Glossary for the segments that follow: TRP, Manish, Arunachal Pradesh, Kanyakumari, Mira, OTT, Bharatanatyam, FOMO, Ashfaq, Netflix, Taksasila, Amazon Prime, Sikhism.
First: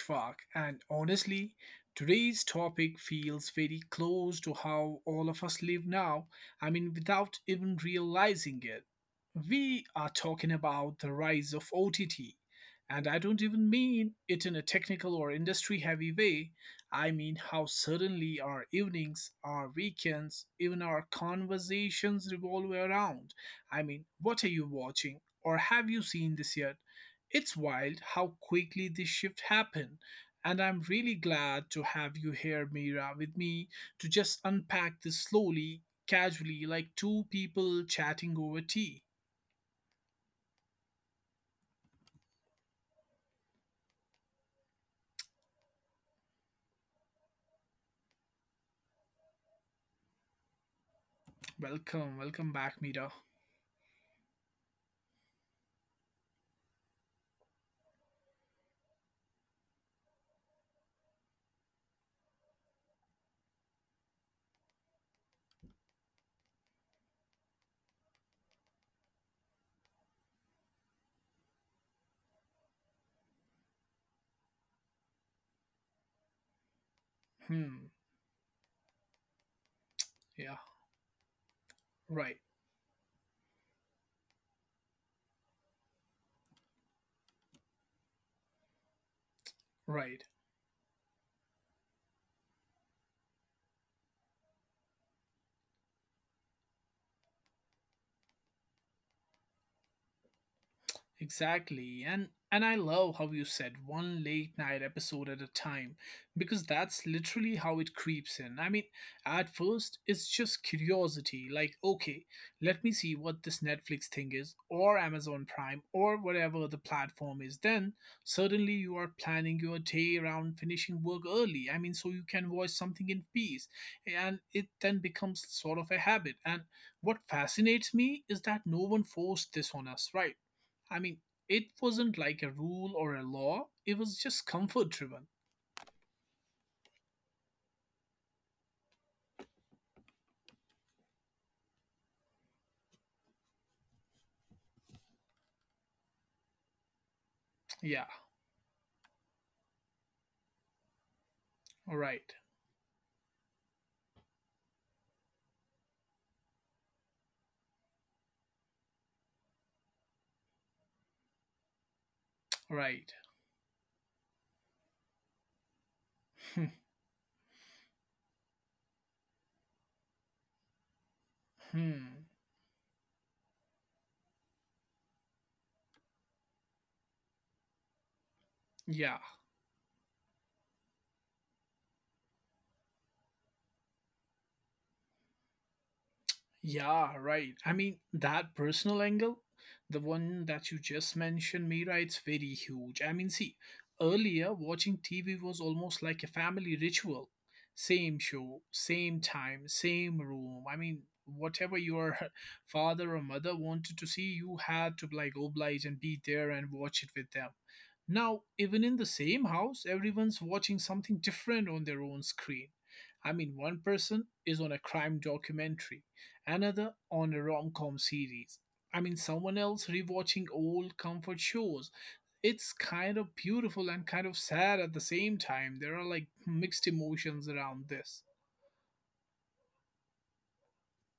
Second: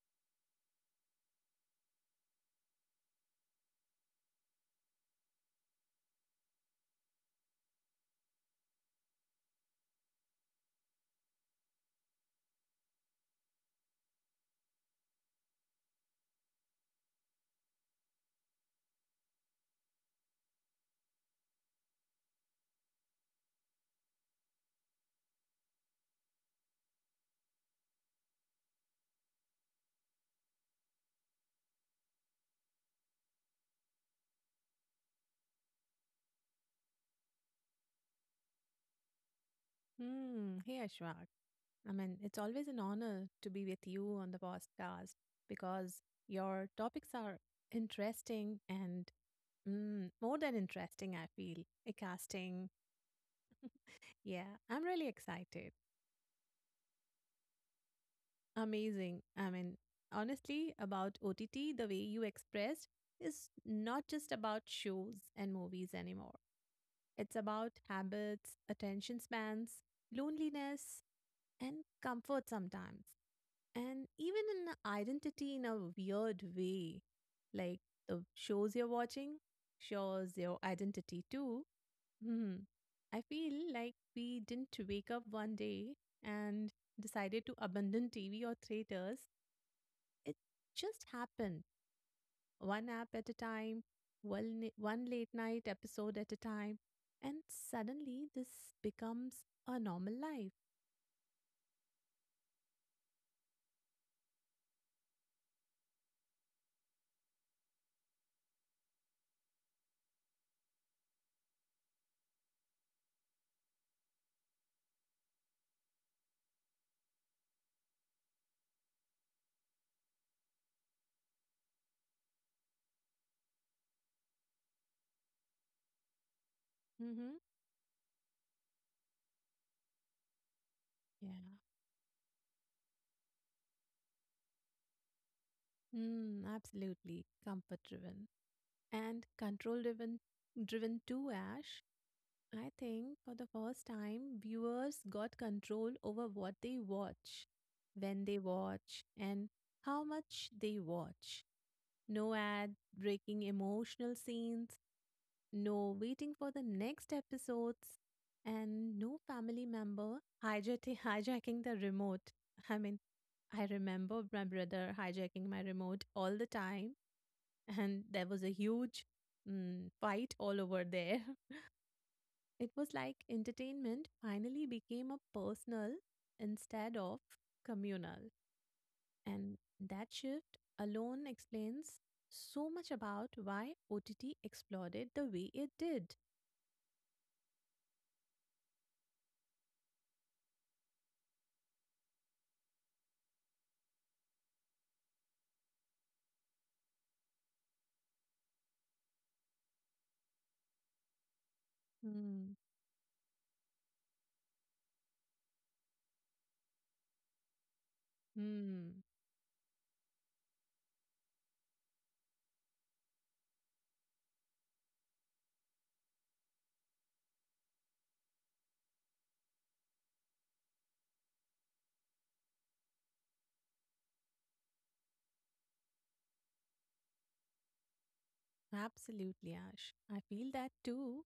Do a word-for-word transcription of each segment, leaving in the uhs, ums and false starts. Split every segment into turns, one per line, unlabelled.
Ashfaq, and honestly, today's topic feels very close to how all of us live now. I mean, without even realizing it. We are talking about the rise of O T T, and I don't even mean it in a technical or industry heavy way. I mean how suddenly our evenings, our weekends, even our conversations revolve around. I mean, what are you watching? Or have you seen this yet? It's wild how quickly this shift happened. And I'm really glad to have you here, Mira, with me to just unpack this slowly, casually, like two people chatting over tea.
Hmm. Hey, Ashwak. I mean, it's always an honor to be with you on the podcast because your topics are interesting and mm, more than interesting, I feel.
Welcome, welcome
Casting.
back, Mira.
Yeah, I'm really excited. Amazing. I mean, honestly, about O T T, the way you expressed is not just about shows and movies anymore. It's about habits, attention spans, loneliness, and comfort sometimes, and even in identity in a weird way. Like
Hmm,
the shows you're watching shows your
yeah,
identity too.
right,
Hmm. I feel like we didn't wake up one day and decided to abandon T V or theaters.
right.
It just happened, one app at a time, one, ni- one late night episode at a time, and suddenly this becomes a normal life.
Exactly. And and I love how you said one late night episode at a time because that's literally how it creeps in. I mean, at first it's just curiosity, like okay, let me see what this Netflix thing is or Amazon Prime or whatever the platform is. Then suddenly you are planning your day around finishing work early. I mean, so you can watch something in peace and it then becomes sort of a habit. And what
Mm-hmm.
fascinates me is that no one forced this on us, right? I mean,
Yeah.
it wasn't like a rule or a law, it was just comfort driven.
Mm, absolutely. Comfort driven, and control driven driven to Ash, I think for the first time viewers got control over what they watch,
Yeah,
when they watch, and how much they watch. No
right,
ad breaking emotional scenes, no waiting for the next episodes, and no family member hijacking, hijacking the remote. I mean,
right.
I remember my brother hijacking my remote all the time. And there was a huge mm, fight all over there.
Hmm.
It was like entertainment finally became a personal instead of communal.
Yeah.
And that shift alone explains so much about why O T T exploded the way it did.
Yeah, right. I mean, that personal angle, the one that you just mentioned, Mira, it's very huge. I mean, see, earlier watching T V was almost like a family ritual. Same show, same time, same room. I mean, whatever your
Hmm.
father or mother wanted to see, you had to like oblige and be there and watch it with them. Now, even
Hmm.
in the same house, everyone's watching something different on their own screen. I mean, one person is on a crime documentary another on a rom com series. I mean, someone else rewatching old comfort shows. It's kind of beautiful and kind of sad at the same time. There are like mixed emotions around this.
Absolutely, Ash. I feel that too.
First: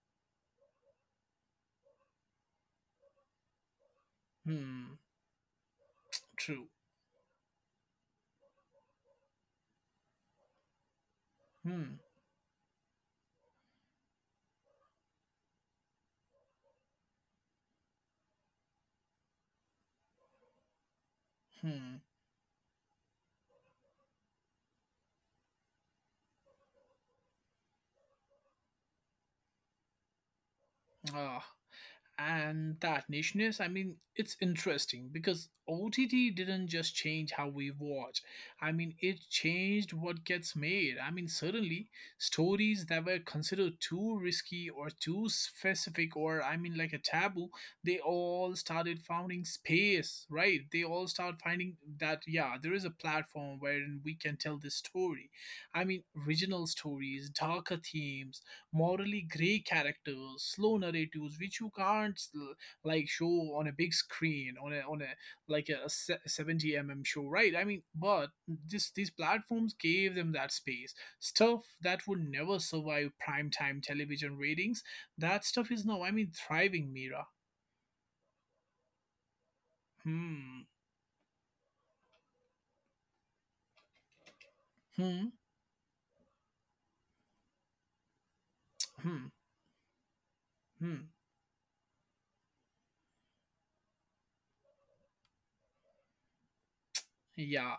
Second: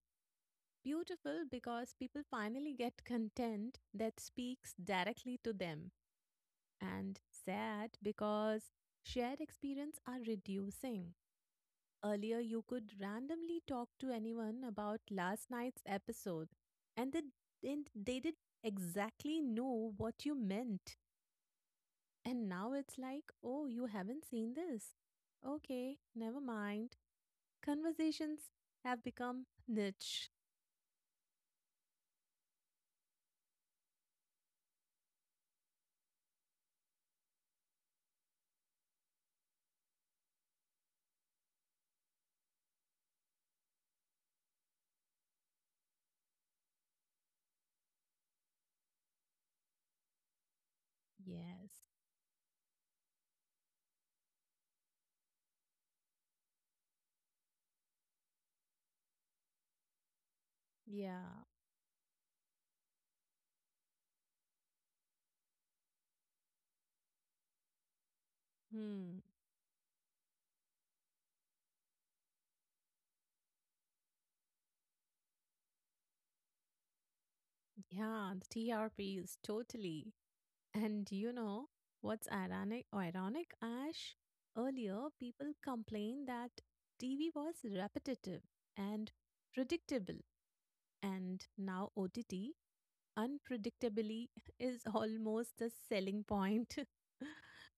Beautiful because people finally get content that speaks
Hmm,
directly to them,
true.
and sad because shared experience are reducing.
Hmm,
Earlier, you could randomly talk to anyone about last night's episode, and they didn't, they did exactly know what you meant.
hmm.
And now it's like, oh, you haven't seen this. Okay, never mind. Conversations have become niche.
Ah. And that nicheness, I mean it's interesting because OTT didn't just change how we watch. I mean it changed what gets made. I mean suddenly stories that were considered too risky or too specific or I mean like a taboo, they all started finding space, right? They all start finding
Yes.
that yeah, there is a platform wherein we can tell this story. I mean original stories, darker themes, morally gray characters, slow
Yeah.
narratives, which you can't s- like show on a big screen on a on a like a se- seventy m m show, right? I mean, but this these
Hmm.
platforms gave them that space. Stuff that would never survive primetime television ratings. That stuff is now, I mean, thriving, Mira.
Yeah. The T R Ps, totally.
Hmm.
And do you know what's ironic? Ironic, Ash. Earlier,
Hmm.
people complained that T V was repetitive and
Hmm.
predictable,
Hmm.
and now O T T unpredictably is almost the selling point.
Yeah.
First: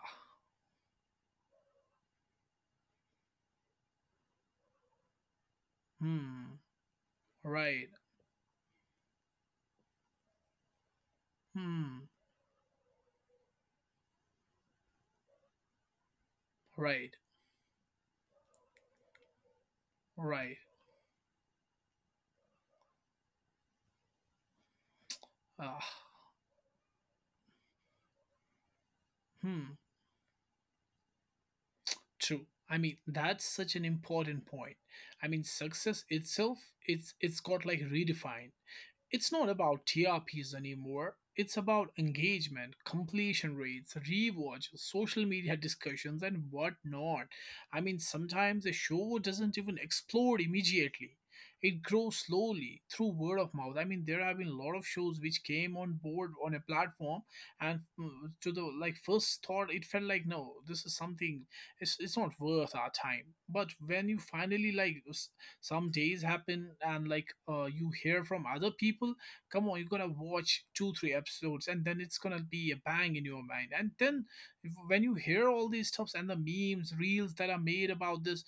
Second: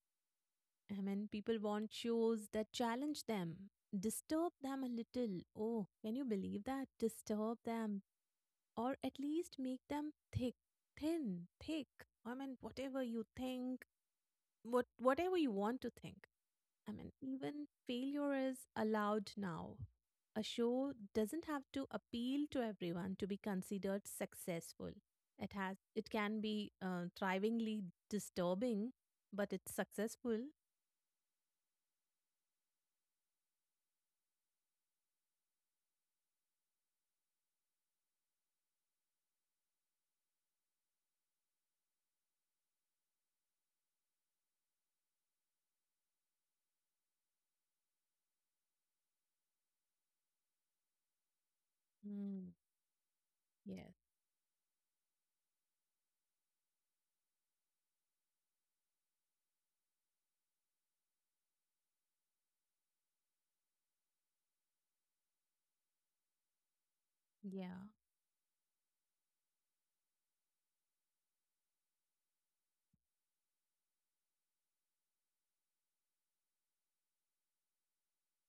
I mean, people want shows that challenge them, disturb them a little. Oh, can you
Hmm.
believe that? Disturb
Right.
them, or at least make them thick, thin, thick.
Hmm.
I mean, whatever you think, what whatever you want to think. I mean,
Right.
even failure is allowed now. A
Right.
show doesn't have to appeal to everyone to be considered successful. It has it
Ah.
can be uh, thrivingly disturbing, but
Hmm.
it's successful.
True. I mean, that's such an important point. I mean, success itself, it's it's got like redefined. It's not about T R Ps anymore. It's about engagement, completion rates, rewatch, social media discussions, and whatnot. I mean, sometimes a show doesn't even explode immediately. It grows
Mm,
slowly through word of mouth. I mean,
yes,
there have been a lot of shows which came on board on a platform, and mm, to the like first thought, it felt like no, this is something. It's it's not worth our time. But when you finally like s- some days happen and like uh,
yeah,
you hear from other people, come on, you're gonna watch two three episodes and then it's gonna be a bang in your mind. And then if, when you hear all these stuffs and the memes reels that are made about this,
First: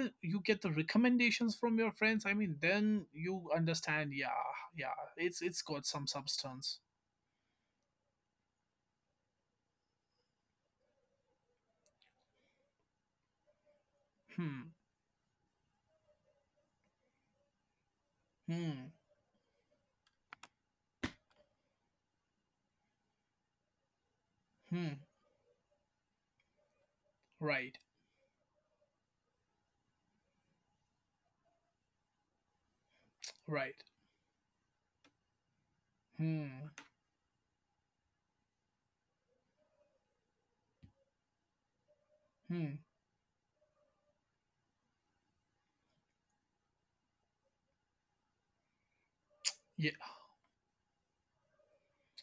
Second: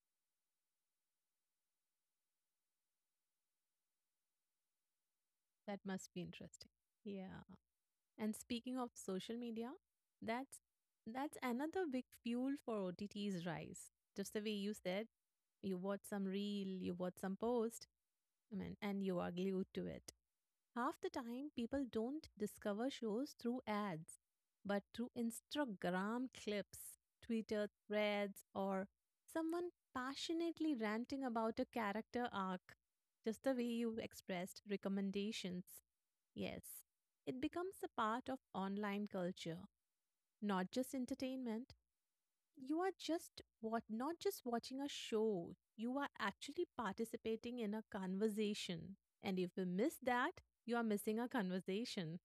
uh, you get the recommendations from your friends. I mean then you understand yeah, yeah, it's it's
that
got some
must be interesting.
substance.
Yeah, and speaking of social media, that's that's another big fuel for O T T's rise. Just the way
Hmm,
you said, you watch some reel, you watch some post. I mean,
hmm,
and you are glued to it. Half the time, people don't discover shows through ads, but
hmm,
through Instagram clips, Twitter
right,
threads, or someone passionately ranting about a character arc, just the way
right,
you expressed recommendations. Yes,
hmm,
it becomes a part of online culture, not just entertainment.
hmm.
You are just what not just watching a show, you are actually participating in a conversation, and if you
Yeah.
miss that, you are missing a conversation.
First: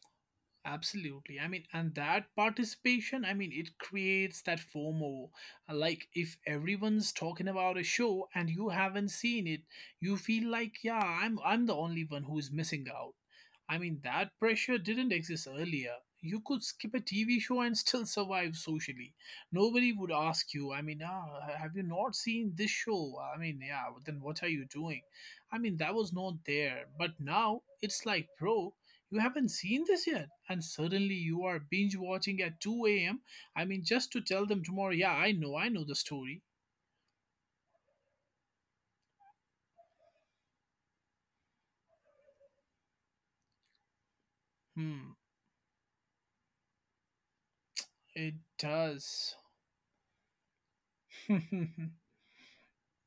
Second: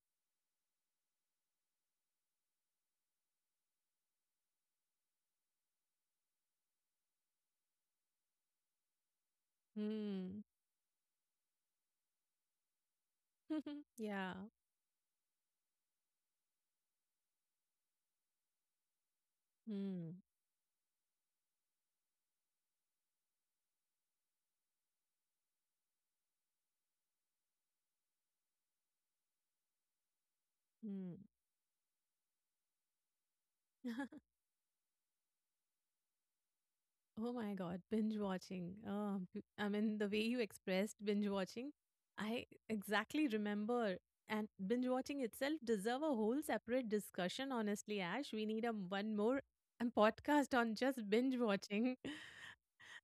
Absolutely. I mean, and that participation, I mean, it creates that FOMO. Uh, Like, if everyone's talking about a show and you haven't seen it, you
Hmm.
feel like, yeah, I'm I'm the only one who's missing out. I mean, that
Yeah.
pressure didn't exist earlier. You could skip a T V show and still survive socially. Nobody would
Hmm.
ask you, I mean, ah, have you not seen this show? I mean, yeah, then what are you doing? I mean, that was not there. But now it's like, bro, you haven't seen this yet and suddenly
Hmm.
you are binge watching at two a.m. I mean just to tell them tomorrow, yeah I know, I know the story.
Oh my god, binge watching. oh, b- I mean, the way you expressed binge watching, I exactly remember. And binge
Hmm,
watching itself deserve a whole separate discussion, honestly,
it
Ash. We need a m- one
does.
more um, podcast on just binge
Yeah,
watching.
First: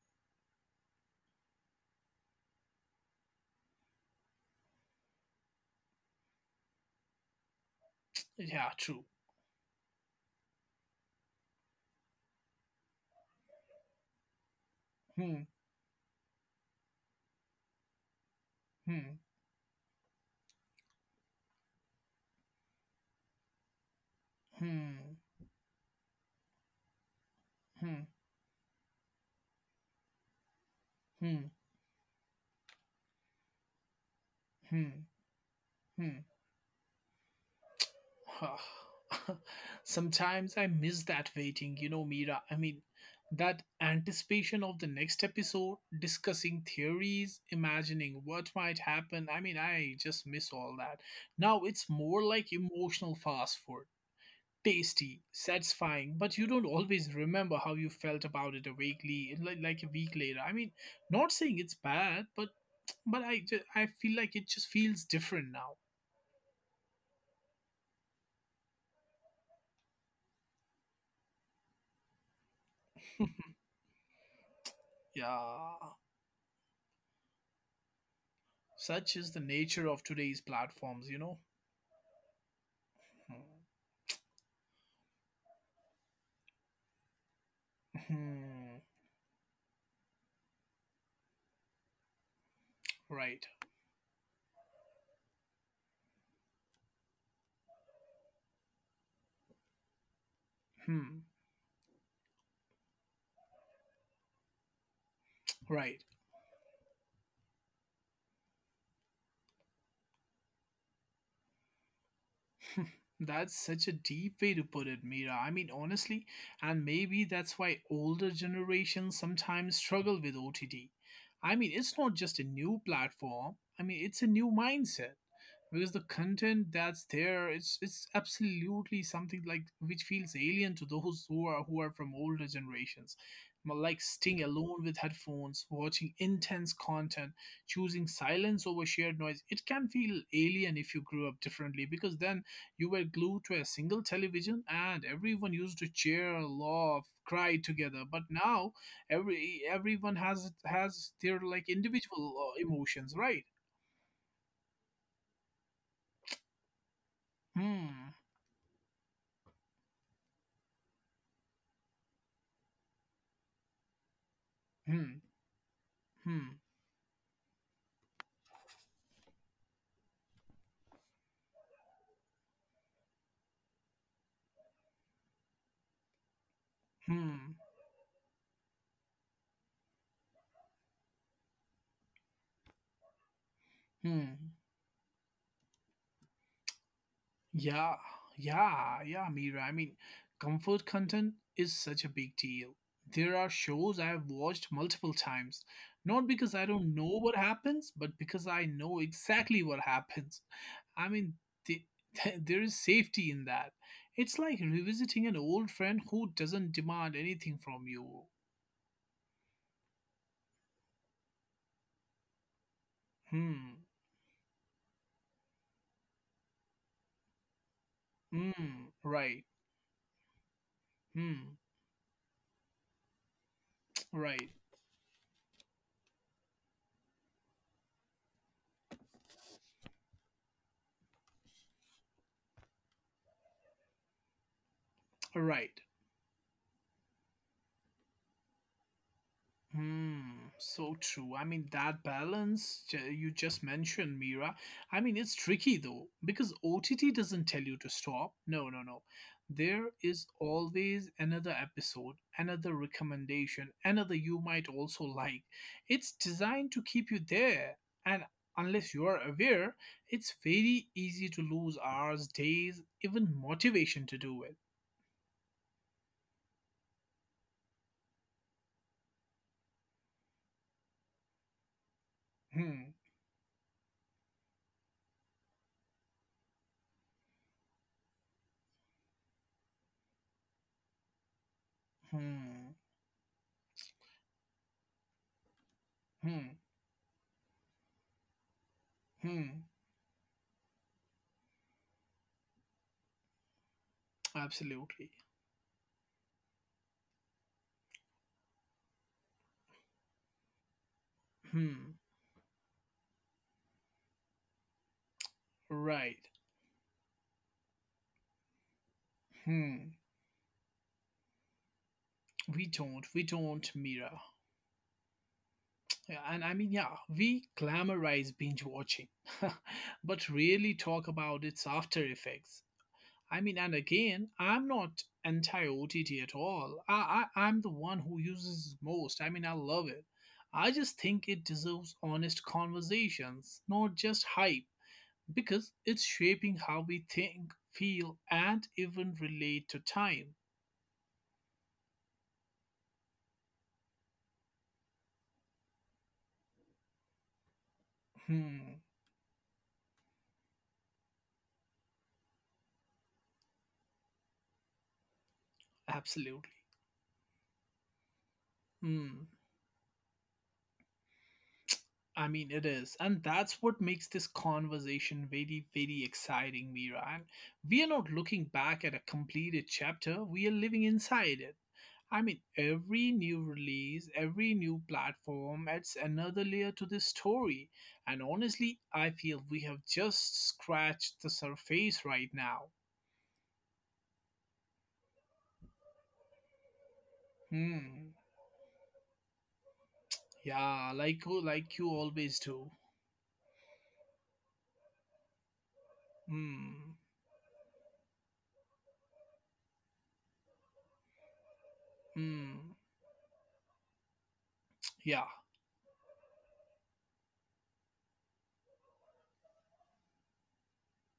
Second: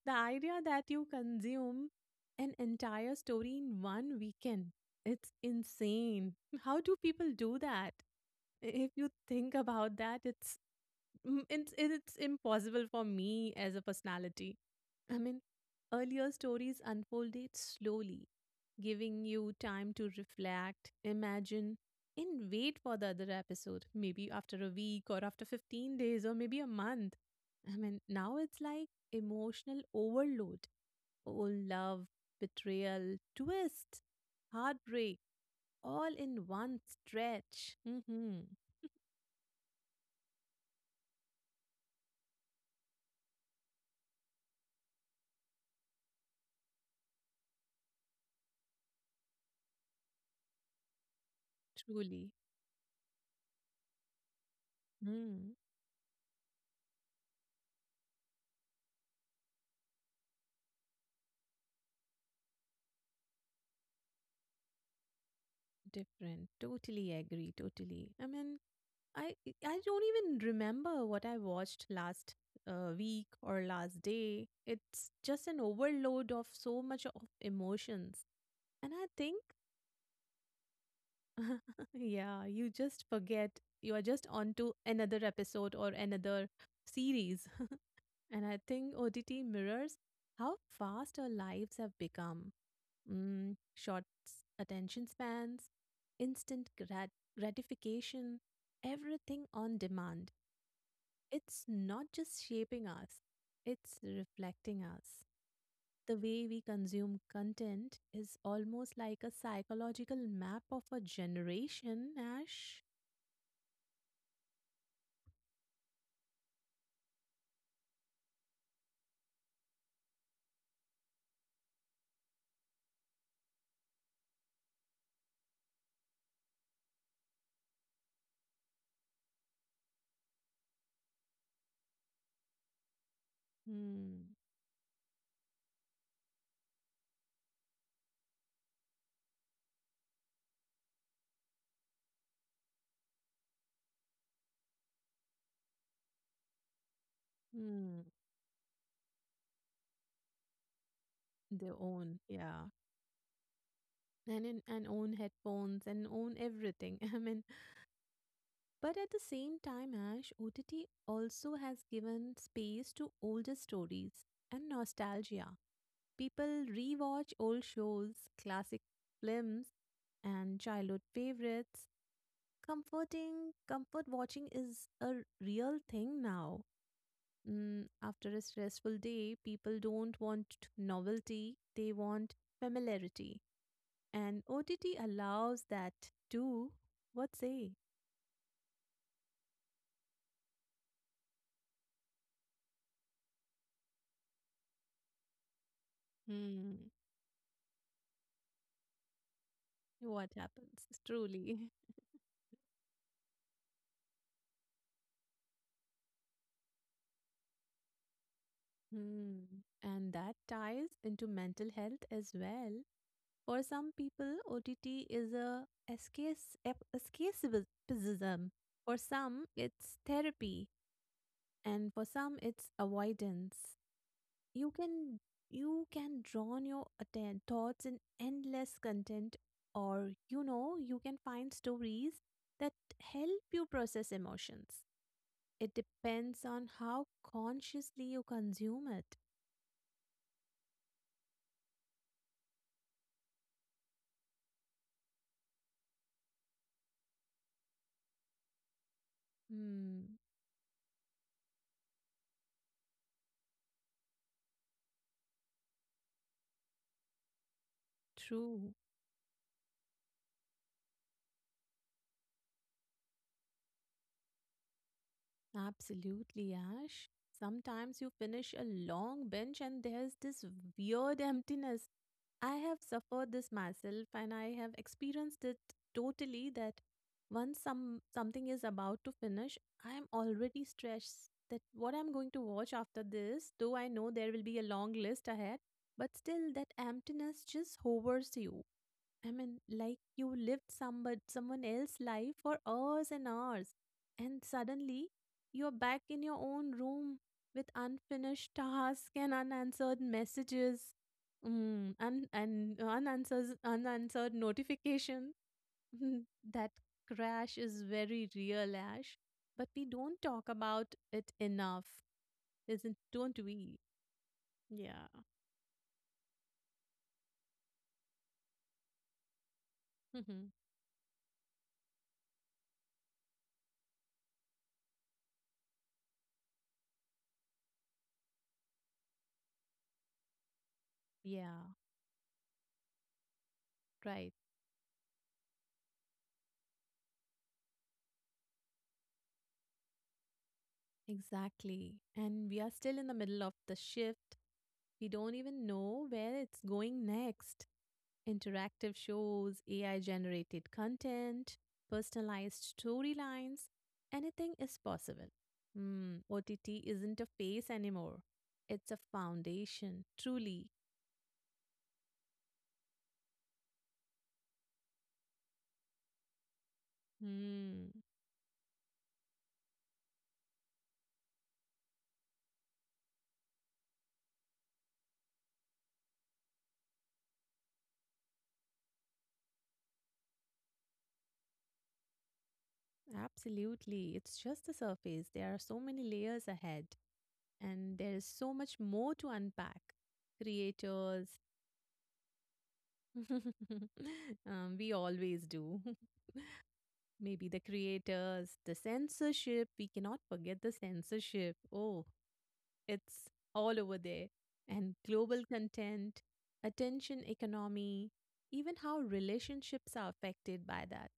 The idea that you consume an entire story in one weekend, it's insane. How do people do that? If
true.
you think about that, it's mm, it's it's impossible for me as a personality. I
Hmm,
mean, earlier stories unfolded slowly,
hmm,
giving you time to reflect, imagine, and wait for the other episode, maybe after a week
hmm,
or after fifteen days or maybe a month. I mean,
hmm,
now it's like emotional overload,
hmm,
old love, betrayal, twist,
hmm,
heartbreak, all
hmm.
in one stretch. Hmm.
Sometimes I miss that waiting, you know, Mira. I mean, that anticipation of the next episode, discussing theories, imagining what might happen. I mean, I just miss all that. Now it's more
Truly.
like emotional fast food. Tasty,
Mm,
satisfying, but you don't always remember how you felt about it a weekly, like, like a week later. I mean, not saying it's bad, but but I ju- I feel like it just feels different now.
Different. Totally agree. Totally. I mean, I I don't even remember what I watched last uh, week or last day. It's just an
Yeah.
overload of so much of emotions, and I
Such is the
think,
nature of today's platforms, you know?
yeah, you just forget. You are just on to another episode or another series. And I
Hmm.
think O T T mirrors how fast our lives have become.
Right.
Mm, short s- attention spans, instant grat- gratification, everything on demand.
Hmm.
It's not just shaping us, it's reflecting us.
Right.
The way we consume content is almost like a psychological map of a generation, Ash.
That's such a deep way to put it, Mira. I mean, honestly, and maybe that's why older generations sometimes struggle with O T T. I mean, it's not just a new platform, I mean, it's a new mindset. Because the content that's there, it's it's absolutely something like which feels alien to those who are who are from older generations. M- like
Hmm.
staying alone with headphones watching intense content, choosing silence over shared noise, it can feel alien if you grew up differently, because then you were glued to a single television and everyone used to cheer, laugh, cry
Hmm.
together. But now every everyone has has their like
Their own,
individual uh,
yeah,
emotions, right?
and in and own headphones and own everything. I mean,
Hmm,
but at the same time, Ash, O T T also has given space to older stories and
hmm,
nostalgia.
hmm.
People rewatch old shows, classic films, and childhood favorites. Comforting, comfort watching is a r- real thing now.
Hmm.
Mm, after a stressful day, people don't want novelty, they want familiarity.
Hmm.
And O T T allows that too. What say?
Yeah. Yeah. Yeah, Mira. I mean, comfort content is such a big deal. There are shows I've watched multiple times, not because I
Hmm.
don't know what happens, but because I know exactly what
What
happens.
happens?
I mean,
Truly.
the, there is safety in that. It's like revisiting an old friend who doesn't demand anything from you.
Hmm. And that ties into mental health as well. For
Hmm.
some people, O T T is a escapes- ep- escapism.
Hmm.
For
Right.
some, it's therapy,
Hmm.
and for some, it's avoidance.
Right.
You can you can draw on your atten- thoughts in endless content, or you know you can find stories that help you process emotions. It
Right.
depends on how consciously you consume it.
Hmm, so true. I mean, that balance ju- you just mentioned, Mira. I mean, it's tricky though, because O T T doesn't tell you to stop. No, no, no. There
Hmm,
is always another episode, another recommendation, another you might also like. It's designed to keep you there. And
true.
unless you are aware, it's very easy to lose hours, days, even motivation to do it.
Absolutely, Ash. Sometimes you finish a long binge and there's this weird emptiness. I have
Hmm,
suffered this myself and I have experienced it totally that once some something is about to finish, I am already stressed that what I'm going to
hmm,
watch after this, though I know there will be a long list ahead, but still
hmm,
that emptiness just hovers you. I mean,
hmm.
like you lived somebody, someone else's life for hours and hours, and suddenly
Absolutely.
you're back in your own room with unfinished tasks and unanswered messages, mm,
Hmm.
un- and unanswered, unanswered notification.
Right.
That crash is very real, Ash, but we
Hmm.
don't talk about it enough,
We
isn't?
don't. We
Don't
don't,
we?
Mira.
Yeah.
Yeah, and I mean, yeah, we glamorize binge watching, but really talk about its after effects. I mean, and again, I'm not anti O T T at all. I, I, I'm the one who uses it most. I mean, I love it. I just think it
Yeah.
deserves honest conversations, not just
Right.
hype, because it's shaping how we think, feel, and even relate to time.
Exactly. And we are still in the middle of the shift. We don't even know where it's going next.
Hmm.
Interactive shows, A I generated content, personalized storylines, anything is possible. Hmm,
Absolutely.
O T T isn't a phase anymore. It's a
Hmm.
foundation, truly.
I mean, it is. And that's what makes this conversation very, very exciting, Mira. And we are
Hmm,
not looking back at a completed chapter, we are living inside it. I mean, every new release, every new platform adds another layer to this story. And honestly, I feel we have just scratched the surface right now.
absolutely. It's just the surface. There are so many layers ahead, and
Hmm.
there is so much more to unpack,
Yeah, like,
creators.
like you always do.
Um, we always do.
Hmm.
Maybe the creators, the censorship. We cannot forget the censorship. Oh,
Hmm.
it's all over there. And
Yeah,
global content, attention economy, even how relationships are affected by that.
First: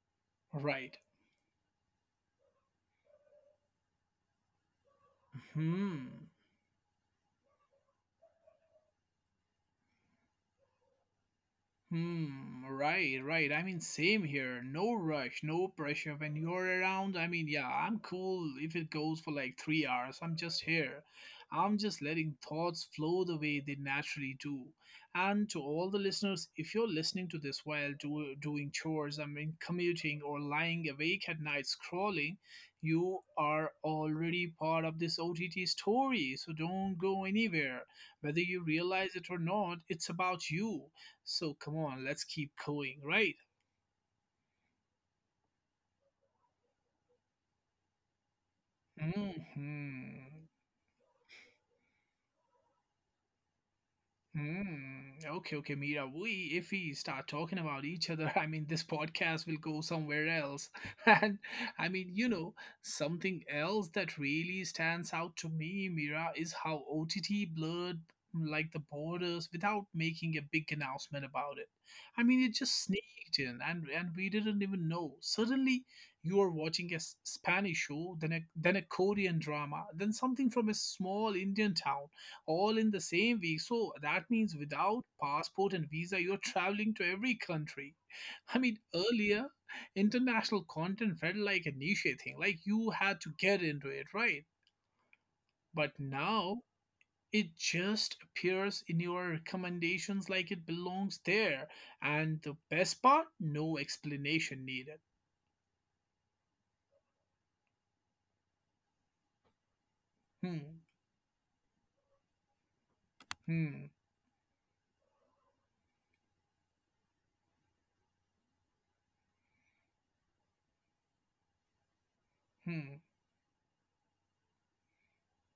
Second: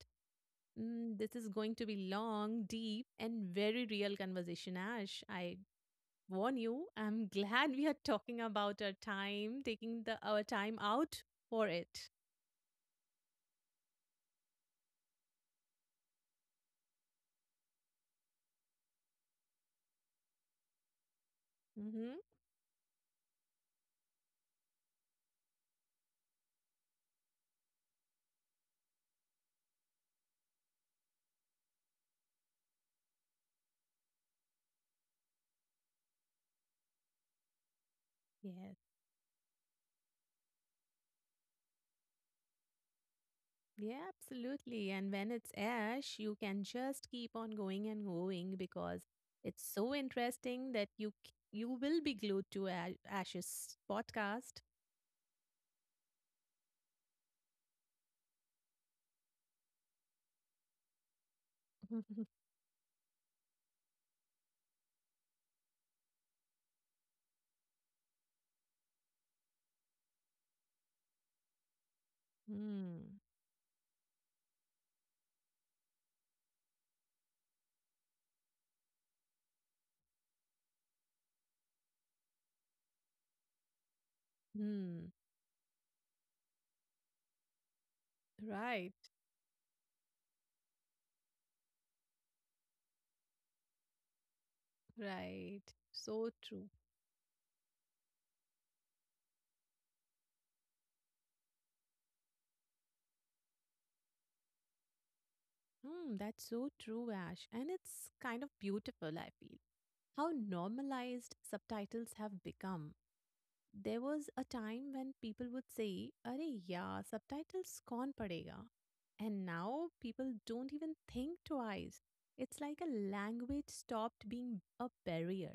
right.
Mm, this is going to be long, deep, and very real conversation, Ash. I
Hmm.
warn you, I'm glad we are talking about our time, taking the our time out for it.
Hmm, right, right. I mean, same here. No rush, no pressure when you're around. I mean, yeah, I'm cool if it goes for like three hours. I'm just here. I'm just
Mm-hmm.
letting thoughts flow the way they naturally do. And to all the listeners, if you're listening to this while do, doing chores, I mean, commuting or lying awake at night scrolling, you are already part of this O T T story. So don't go anywhere. Whether you
Yes.
realize it or not, it's about you, so come on, let's keep going, right?
Yeah, absolutely. And when it's Ash, you can just keep on going and going because it's so
Hmm.
interesting that you c- you will be glued to A- Ash's podcast.
Hmm. Okay, okay, Mira. We, if we start talking about each other, I mean, this podcast will go somewhere else. And I mean, you know, something else that really stands out to me, Mira, is how O T T blurred mm, like the borders without making a big announcement about it. I mean, it just
Hmm.
sneaked in, and and we didn't even know. Suddenly, you are watching a s- Spanish show, then a then a Korean drama, then something from a small Indian town, all in the same week. So that means without
Hmm.
passport and visa, you're traveling to every country. I mean,
Right.
earlier, international content felt like a niche thing, like you had to get into it, right?
Right.
But
So
now,
true.
it just appears in your recommendations like it belongs there. And the best part, no explanation needed.
Hmm. That's so true, Ash. And it's kind of beautiful, I feel. How
Hmm,
normalized subtitles have become.
hmm,
There was a time when people would say, "Arey yeah, subtitles kaun padega? And now people don't even think twice. It's like a
hmm,
language stopped being a barrier.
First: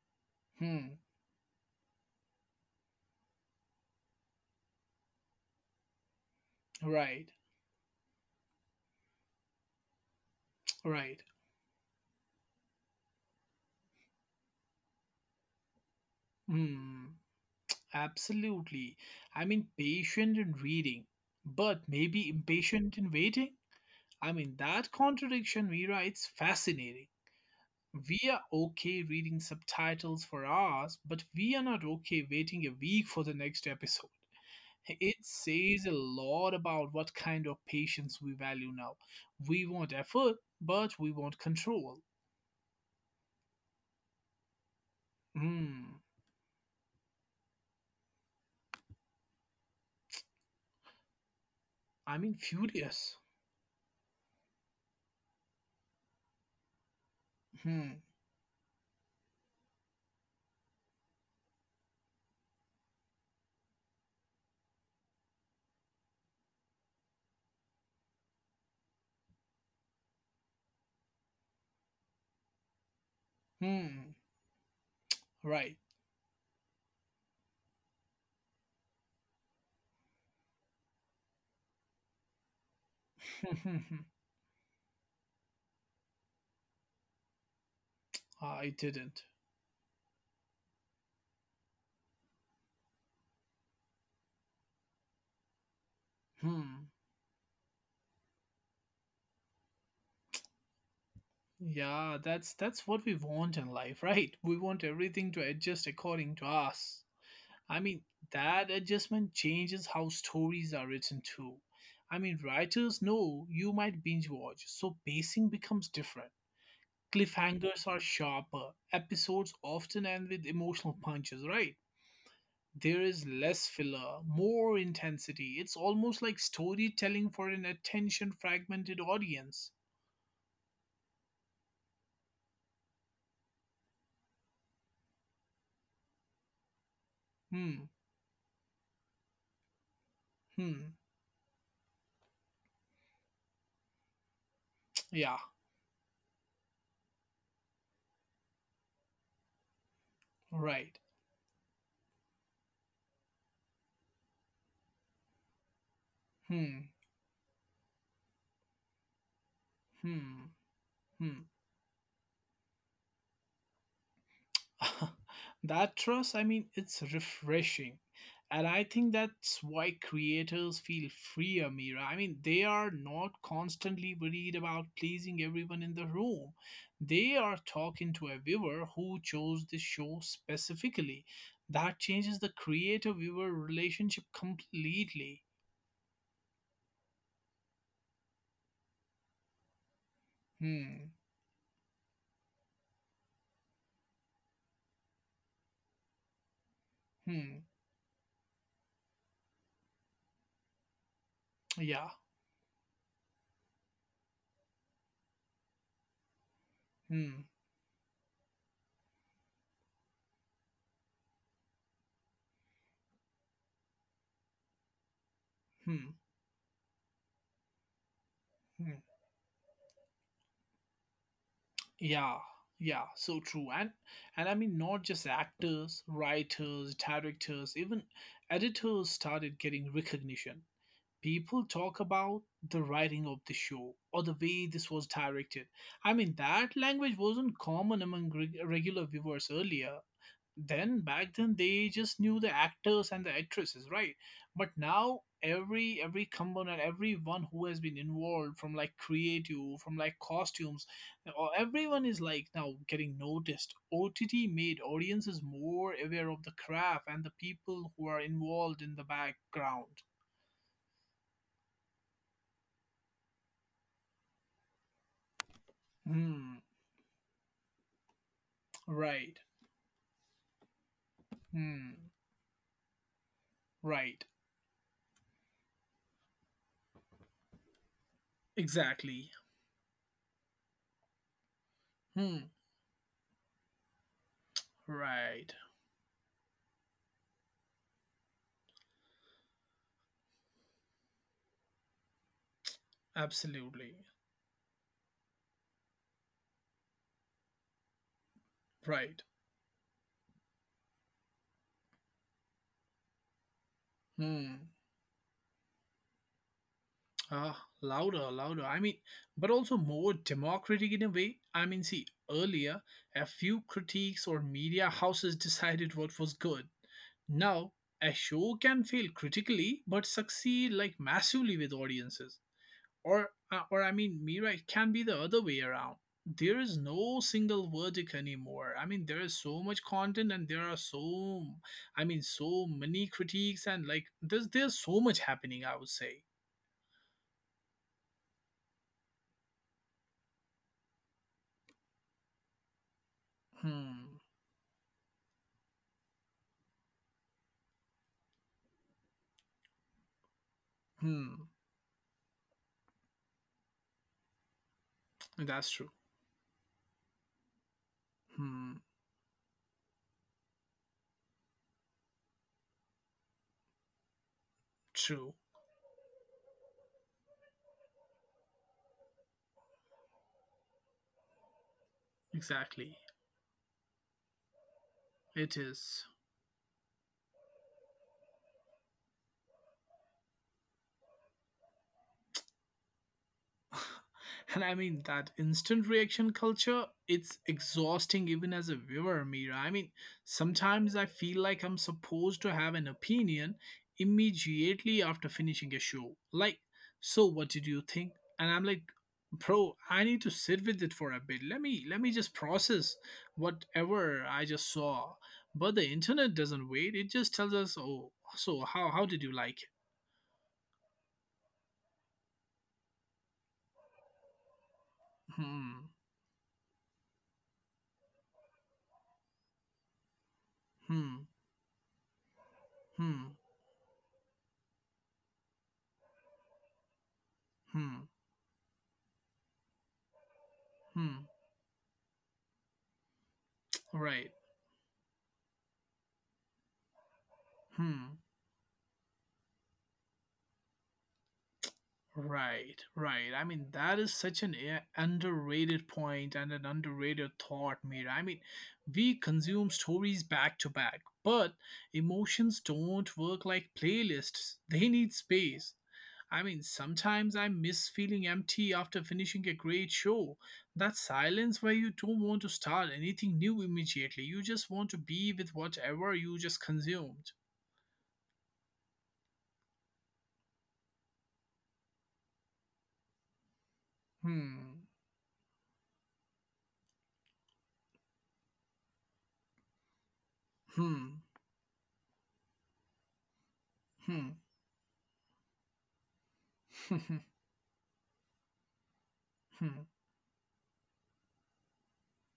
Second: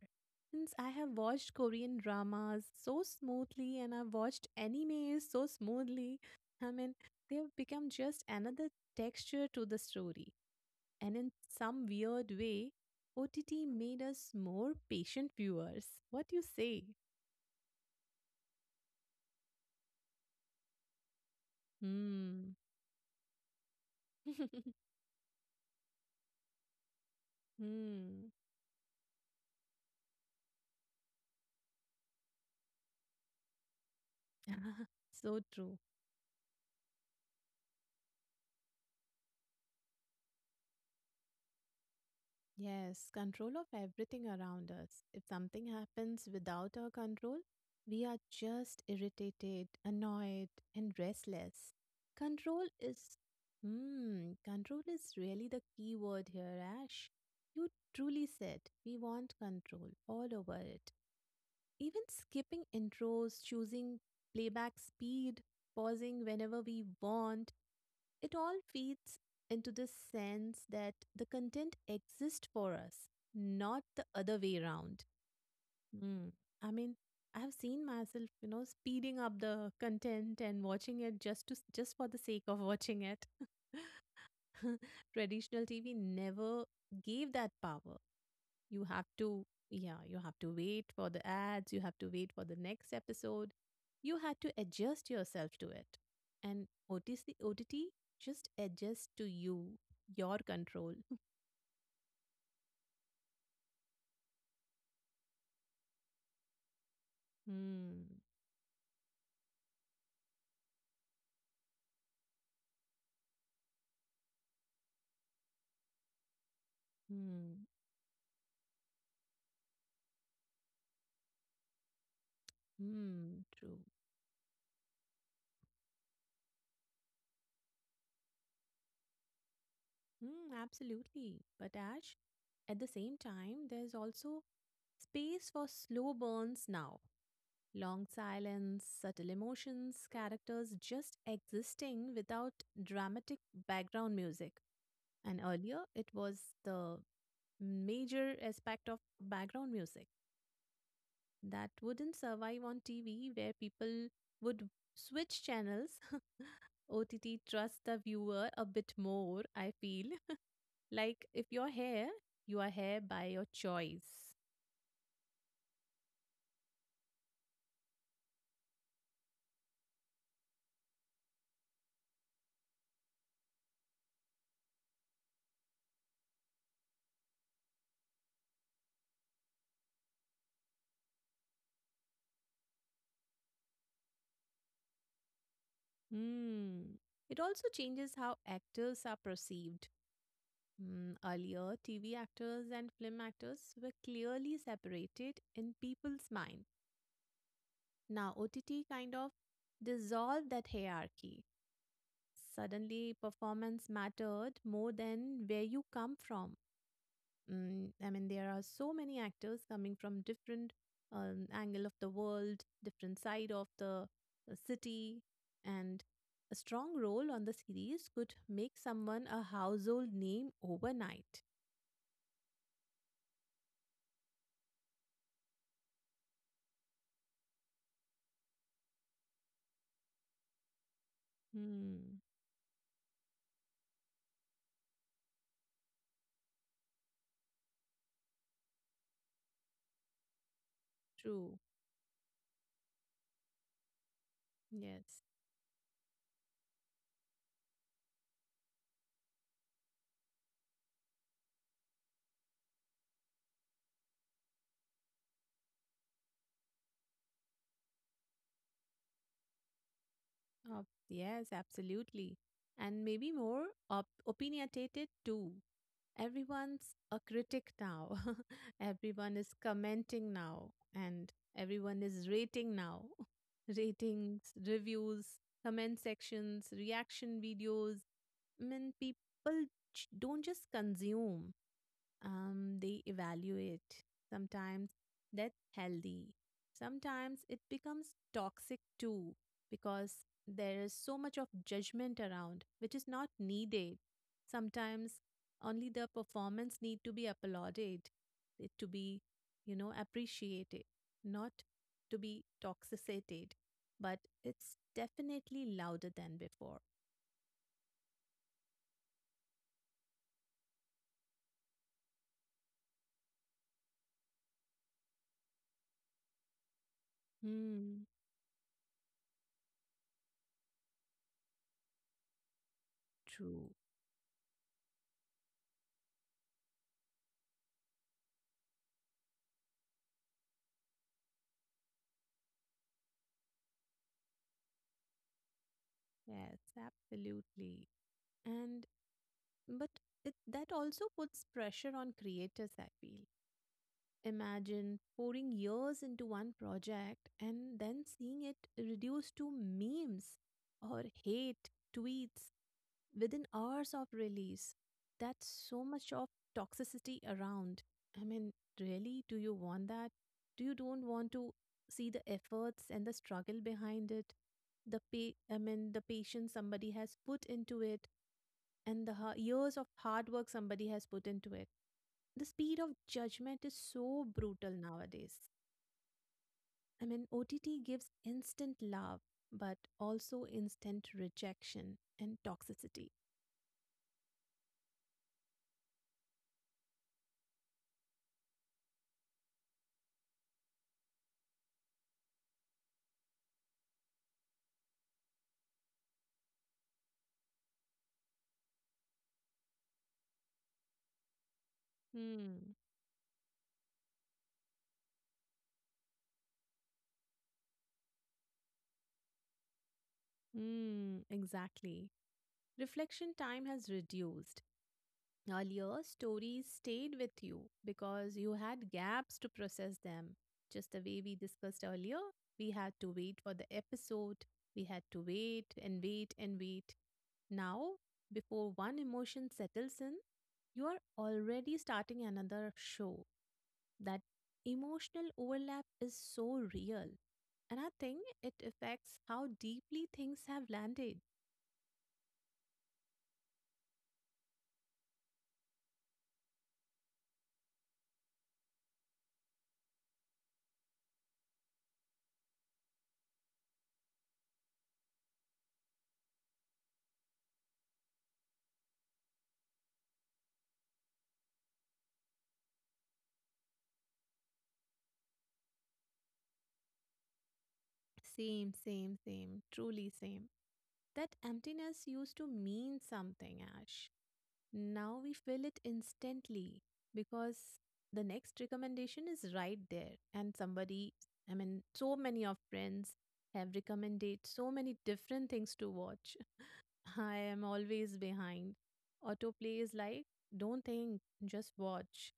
Since I
hmm.
have watched Korean dramas so smoothly and I've watched anime so smoothly, I mean,
Right,
they've become just another texture to the story. And
right.
in some weird way, O T T made us more patient viewers. What do you say?
Hmm. Absolutely. I mean, patient in reading, but maybe
Hmm.
impatient in waiting. I mean, that contradiction, Mira, it's fascinating. We
Hmm.
are okay reading subtitles for hours, but we are not okay waiting a week for the next episode. It
So true.
says a lot about what kind of patience we value now. We want effort, but we want control.
Yes, control of everything around us. If something
Hmm.
happens without our control, we are just irritated, annoyed, and restless.
I mean,
Control is,
furious.
hmm, Control is really the key word here, Ash. You
Hmm.
truly said we want control all over it. Even skipping intros, choosing playback speed, pausing whenever we want, it all feeds into this sense that the content exists for us, not the
Hmm.
other way around.
Right.
Mm. I mean, I have seen myself, you know, speeding up the content and watching it just to just for the sake of watching it. Traditional T V never gave that power.
I
You have
didn't.
to, yeah, you have to wait for the ads, you have to wait for the next episode, you had to adjust yourself to it, and
Hmm.
O T C OTT just adjusts to you, your control.
Yeah, that's that's what we want in life, right? We want everything to adjust according to us. I mean,
Hmm.
that adjustment changes how stories are written too. I mean, writers know you might binge watch, so pacing becomes different.
Hmm.
Cliffhangers are sharper. Episodes often end with emotional punches, right? There is
Hmm.
less
True.
filler, more intensity. It's almost like storytelling for an attention fragmented audience.
Hmm. Absolutely. But Ash, at the same time, there's also space for slow burns now,
Hmm.
long silence, subtle emotions, characters
Hmm.
just existing without dramatic background music.
Yeah,
And earlier, it was the major aspect of background music
right.
that wouldn't survive on T V, where people would switch channels.
Hmm.
O T T trusts the viewer a bit more, I feel.
Hmm.
Like
Hmm.
if you're here, you are here by your choice.
That trust, I mean, it's refreshing. And I think that's why creators feel free, Amira. I mean, they are not constantly worried about pleasing everyone in the room. They are talking to a viewer who chose this show specifically. That changes the creator viewer relationship completely.
Hmm. It also changes how actors are perceived.
Hmm.
Mm, earlier, T V actors and film actors were clearly separated in people's mind.
Hmm.
Now, O T T kind of dissolved that hierarchy.
Yeah.
Suddenly, performance mattered more than where you come from.
Hmm.
Mm, I mean, there are so many actors coming from different um, angle of the world, different side of the uh, city, and
Hmm.
a strong role on the series could make
Hmm.
someone a household name overnight.
Yeah, yeah, so true. And and I mean not just actors, writers, directors, even editors started getting recognition. People talk
Hmm.
about the writing of the show or the way this was directed. I mean that language wasn't common among reg- regular viewers earlier. Then back then
True.
they just knew the actors and the actresses, right? But
Yes.
now every every component, everyone who has been involved from like creative, from like costumes, or everyone is like now getting noticed. OTT made audiences more aware of the craft and the people who are involved in the background.
Uh, yes. Absolutely. And maybe more op- opinionated too.
Hmm.
Everyone's a critic now. Everyone
Right.
is commenting now and
Hmm.
everyone is rating now.
Right.
Ratings, reviews, comment sections, reaction videos. I mean,
Exactly.
people j- don't just consume,
Hmm.
um, they evaluate. Sometimes
Right.
that's healthy. Sometimes it becomes toxic too because there is so much of judgment around which is not needed.
Absolutely.
Sometimes only the performance need to be applauded, it to be,
Right.
you know, appreciated, not to be toxicated. But
Hmm.
it's definitely louder than before.
Ah, louder, louder. I mean, but also more democratic in a way. I mean, see, earlier, a few critiques or media houses decided what was good. Now,
Hmm,
a show can fail critically but succeed like massively with audiences. Or, uh,
true.
or I mean, Mira, it can be the other way around. There is no single verdict anymore. I mean, there is so much content and there are so, I mean, so many critiques and like there's there's so much happening, I would say.
Yes, absolutely. And But it, that also puts pressure on creators, I feel.
Hmm.
Imagine pouring years into one project and then seeing it reduced to memes or
Hmm,
hate tweets within hours of release. That's
that's
so
true.
much of toxicity around. I mean,
Hmm,
really, do you want that? Do you don't want to see the efforts and the struggle behind it? The
true.
pay, I mean, the patience somebody has put into it and the ha- years of hard work somebody has put into it. The speed of
Exactly.
judgment is so brutal nowadays.
It is.
I mean, O T T gives instant love, but also instant rejection and toxicity.
And I mean that instant reaction culture, it's exhausting even as a viewer, Mira. I mean, sometimes I feel like I'm supposed to have an opinion immediately after finishing a show. Like, so what did you think? And I'm like, bro, I need to sit with it for a bit. Let me let me just
Hmm.
process whatever I just saw. But the internet doesn't wait. It just tells us, oh, so how how did you like it?
Hmm. Exactly. Reflection time has reduced.
Hmm.
Earlier, stories stayed with you because you had gaps to process them. Just the way
Hmm.
we discussed earlier, we had to
Hmm.
wait for the episode, we had to wait and wait and wait. Now,
Hmm.
before one emotion settles in, you are
Hmm.
already starting another show. That
Right.
emotional overlap is so real. And I
Hmm.
think it affects how deeply things have landed.
Right, right. I mean, that is such an a- underrated point and an underrated thought, Mira. I mean, we consume stories back to back, but emotions don't work like playlists. They need space. I mean, sometimes I miss feeling empty after finishing a great show. That silence where you don't want to start anything new immediately. You just want to be with whatever you just consumed.
Same, same, same. Truly same. That emptiness used to mean something, Ash.
Hmm.
Now we feel it instantly because the next recommendation is right there. And
Hmm.
somebody, I mean, so many of friends have
Hmm.
recommended so many different things to watch. I am always behind. Autoplay
Hmm.
is like, don't think, just watch.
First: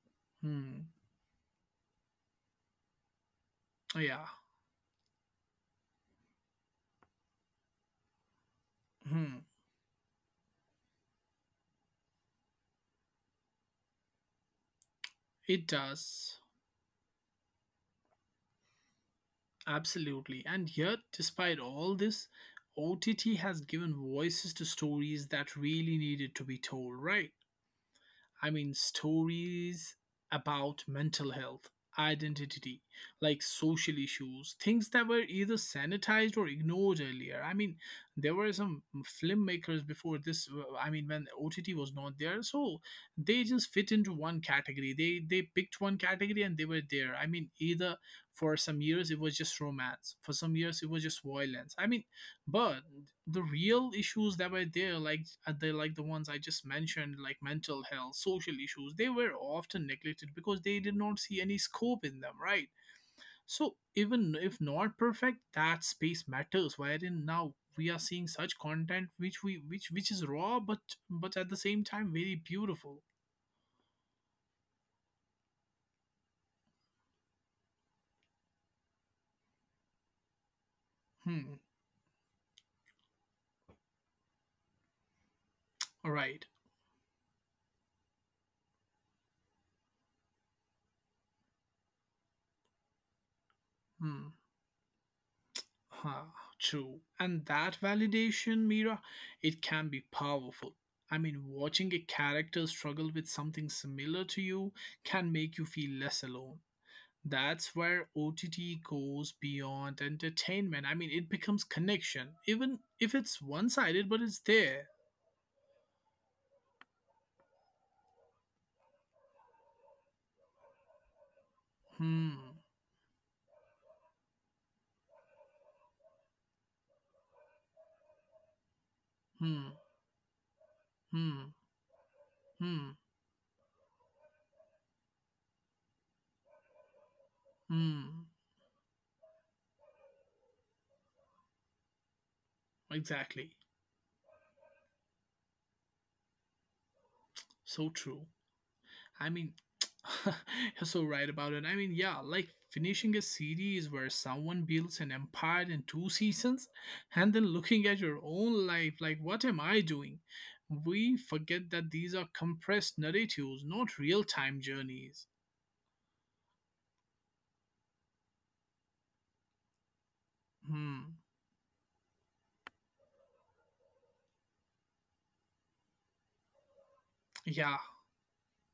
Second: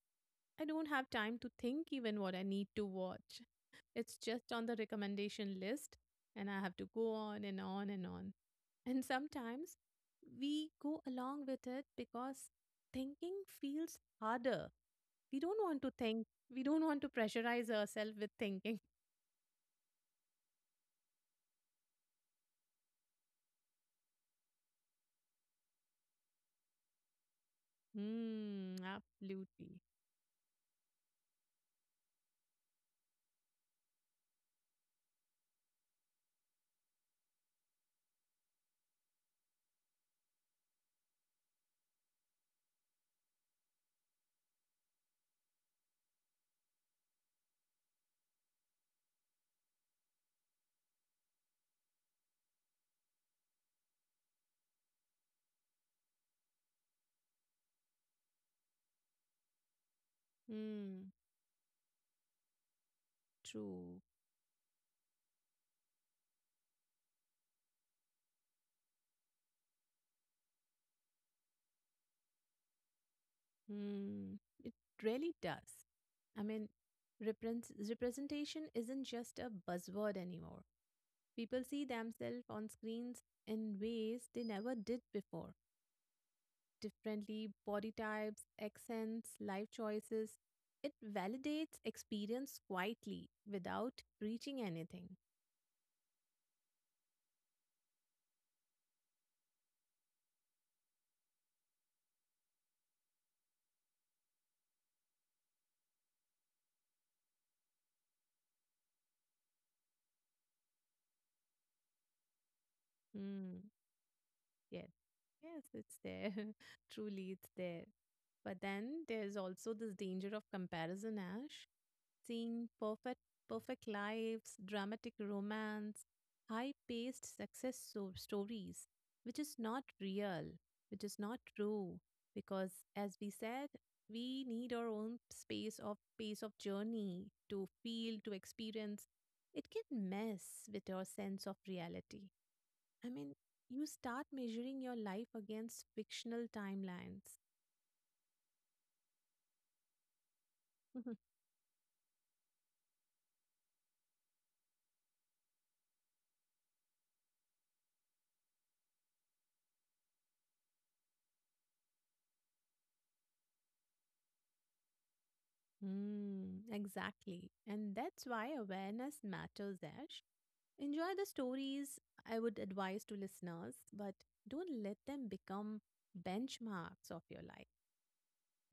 I don't
Hmm.
have time to think even what I need to watch. It's
Yeah.
just on the recommendation list, and I have to go on and on and on. And
Hmm.
sometimes we go along with it because thinking feels harder. We don't
It
want to think,
does.
we don't want to pressurize ourselves with thinking.
Absolutely. And yet, despite all this, O T T has given voices to stories that really needed to be told, right? I mean,
Hmm, absolutely.
stories about mental health, identity, like social issues, things that were either sanitized or ignored earlier. I mean, there were some filmmakers before this. uh, I mean, when O T T was not there, so they just fit into one category. They they picked one category and they were there. I mean, either for some years it was just romance, for some years it was just violence. I mean, but the real issues that were there like uh, the like the ones I just mentioned, like mental health, social issues, they were often neglected because they did
Hmm,
not see any scope in them, right? So
true.
even if not perfect, that space matters wherein now we are seeing such content which we which which is raw but but at the same time very beautiful.
Hmm, it really does. I mean, reprens- representation isn't just a buzzword anymore.
Hmm.
People see themselves on screens in ways they never did before.
All right.
Differently, body types, accents, life choices. It validates experience quietly without
Hmm.
preaching anything.
Huh, true. And that validation, Mira, it can be powerful. I mean, watching a character struggle with something similar to you can make you feel less alone. That's where O T T goes beyond entertainment. I mean, it becomes connection, even if it's
Hmm.
one sided, but it's there.
Yes. Yes, it's there. Truly, it's there. But then there's also this danger of comparison, Ash.
Hmm.
Seeing perfect perfect lives, dramatic romance, high-paced success so- stories, which is
Hmm.
not real, which is not
Hmm.
true, because
Hmm.
as we said, we need our own space of pace of journey to feel,
Hmm.
to experience. It can mess with your sense of reality. I mean,
Exactly.
you start measuring your life against fictional timelines.
So true. I mean, you're so right about it. I mean, yeah, like finishing a series where someone builds an empire in two seasons and then looking at your own life like, what am I doing? We forget that these are compressed narratives, not real time journeys.
Mm, exactly. And that's why awareness matters, Ash. Enjoy
Hmm.
the stories, I would advise to listeners, but don't let them become benchmarks of your life.
Yeah,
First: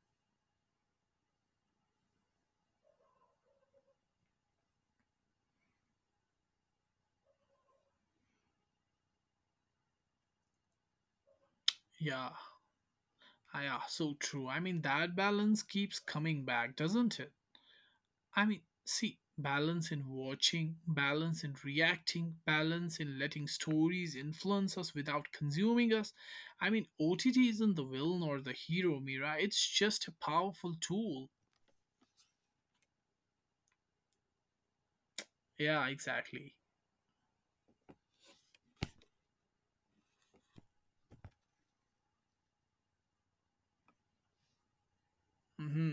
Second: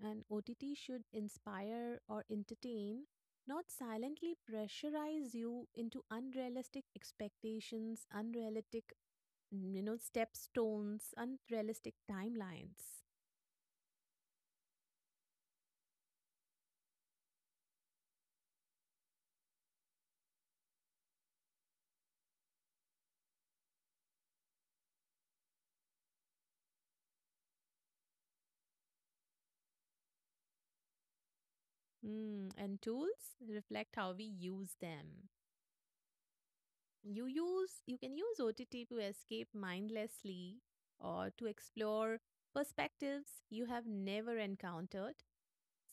And O T T should inspire or entertain, not silently pressurize you into unrealistic expectations, unrealistic, mm, you know, stepstones, unrealistic
yeah.
timelines.
Ah, Yeah, so true. I mean, that balance keeps coming back, doesn't it? I mean, see, balance in watching, balance in reacting, balance in letting stories influence us without consuming us. I mean, O T T isn't the villain or the hero, Mira. It's just a powerful tool.
Hmm. And tools reflect how we use them.
Yeah, exactly.
You use you can use O T T to escape mindlessly or to explore perspectives you have never encountered.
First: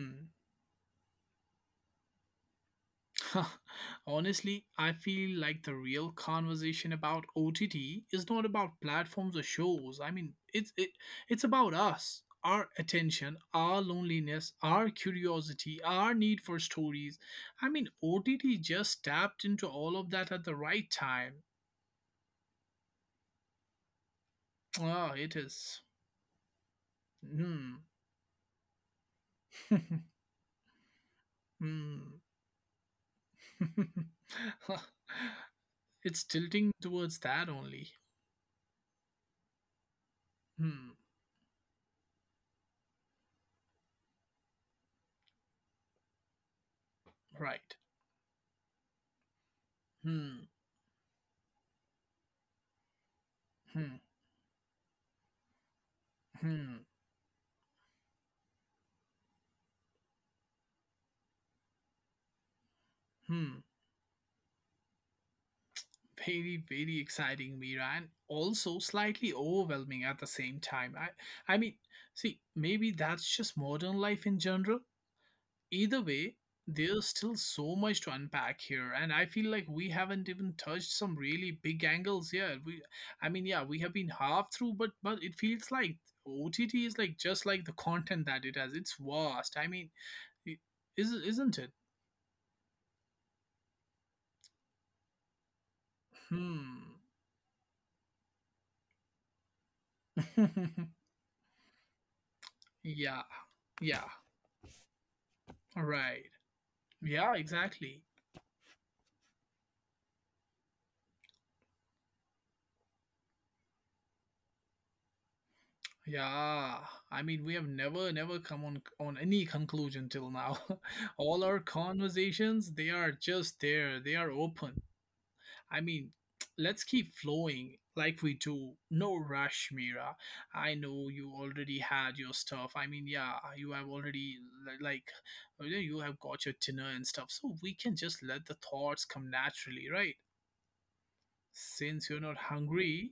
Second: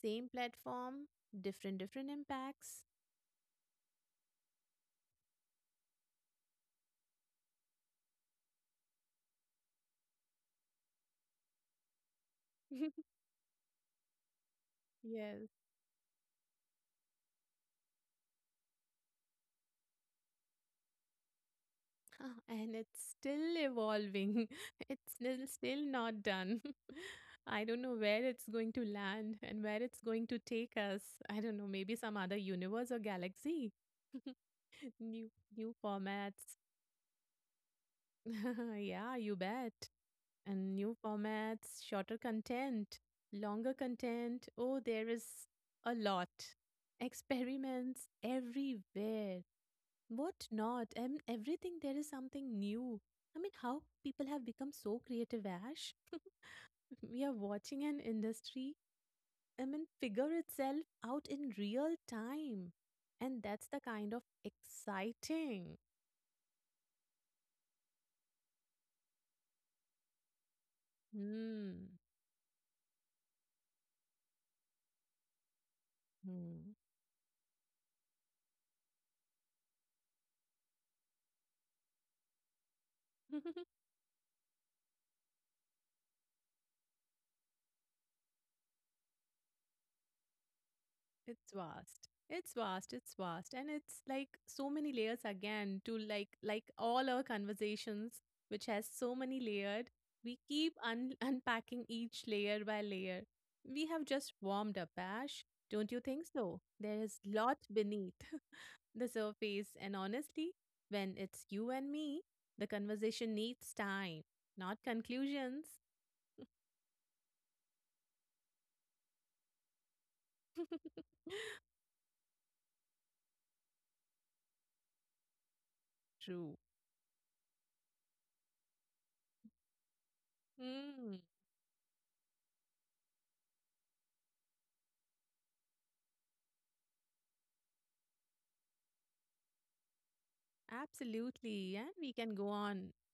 Same platform, different different impacts.
Honestly, I feel like the real conversation about O T T is not about platforms or shows. I mean, it's it, it's about us, our attention, our loneliness, our
Yes.
curiosity, our need for stories. I mean, O T T just tapped into all of that at the right time.
Ah, and it's still evolving. It's
Ah, it
still
is.
still not done. I don't
Hmm.
know where it's going to land and where it's going to take us. I don't know, maybe some
Hmm.
other universe or galaxy. new New
It's
formats.
tilting towards that only.
Yeah, you bet. And new
Hmm.
formats, shorter content, longer content. Oh, there is a lot.
Right.
Experiments everywhere. What
Hmm.
not? And everything there is something new. I mean, how
Hmm.
people have become so creative, Ash.
Hmm.
We are watching an industry, I mean, figure itself out in real time. And
Hmm.
that's the kind of exciting.
Very, very exciting, Mira, and also slightly overwhelming at the same time. I i mean,
Hmm.
see, maybe that's just modern life in general. Either way,
Hmm.
there's still so much to unpack here and I feel like we haven't even touched some really big angles yet. We, I mean, yeah, we have been half through but but it feels like OTT is like just like the content that it has, it's vast. I mean, it, is,
It's
isn't it?
vast. It's vast. It's vast. And it's like so many layers again to like like
Hmm.
all our conversations, which has so many layered. We keep un- unpacking each layer by layer.
Yeah.
We have
Yeah.
just warmed up, Ash. Don't you think
Right.
so? There is
Yeah,
lot
exactly.
beneath the surface. And honestly, when it's you and me, the conversation needs time, not conclusions.
Yeah, I mean, we have never, never come on on any conclusion till now. All our conversations, they are just there. They are open. I mean,
True.
let's keep flowing like we do. No rush, Mira. I know
Mm,
you already had your stuff. I mean, yeah, you have already li- like you know, you have got your dinner and stuff. So we can just let the thoughts come naturally, right?
absolutely. And
Since
we
you're
can
not
go on.
hungry,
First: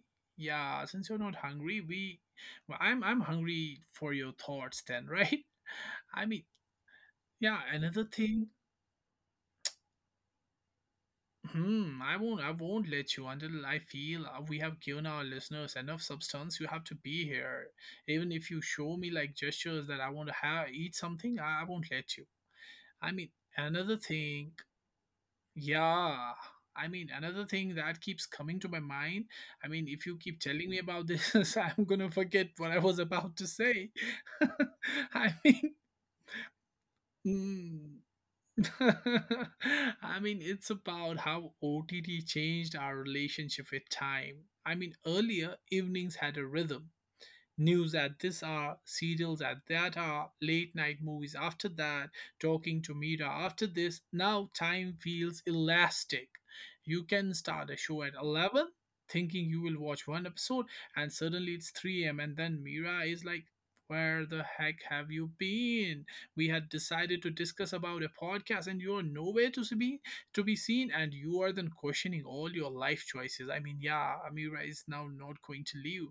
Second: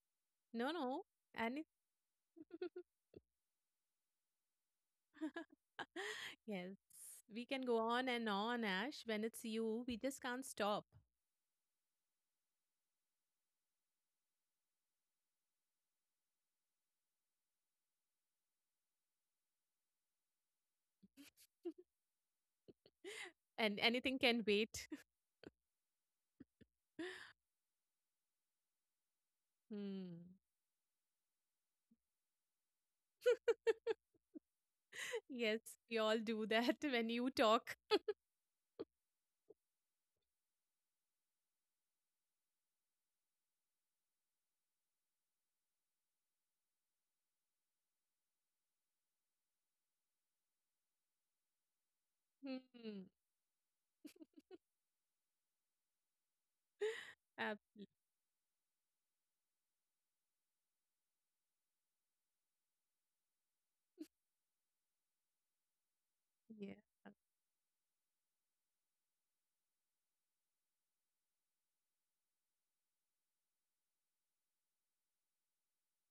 No,
yeah,
no.
since you're not
And
hungry, we well, I'm I'm hungry for your thoughts then, right? I mean,
yes, we
yeah,
can go
another
on and
thing,
on, Ash. When it's you, we just can't stop.
hmm, I won't I won't let you until I feel uh, we have given our listeners enough substance. You have to be here. Even if you show me like gestures that I want to have eat something, I, I won't let you. I mean,
And
another
anything can
thing.
wait.
Yeah. I mean, another thing that keeps coming to my mind. I mean, if you
Hmm.
keep telling me about this, I'm going to forget what I was about to say. I
Yes,
mean,
we all do that when you talk.
mm. I mean, it's about how O T T changed our relationship with time. I mean, earlier evenings had a rhythm. News at this hour, serials at that hour, late night movies after that, talking to
Hmm.
Mira after this. Now time feels elastic. You can start a
Absolutely.
show at eleven thinking you will watch one episode and suddenly it's three a m and then Mira is like, where the heck have you been? We had
Yeah.
decided to discuss about a podcast and you're nowhere to be to be seen and you are then questioning all your life choices. I mean, yeah, Amira is now not going to leave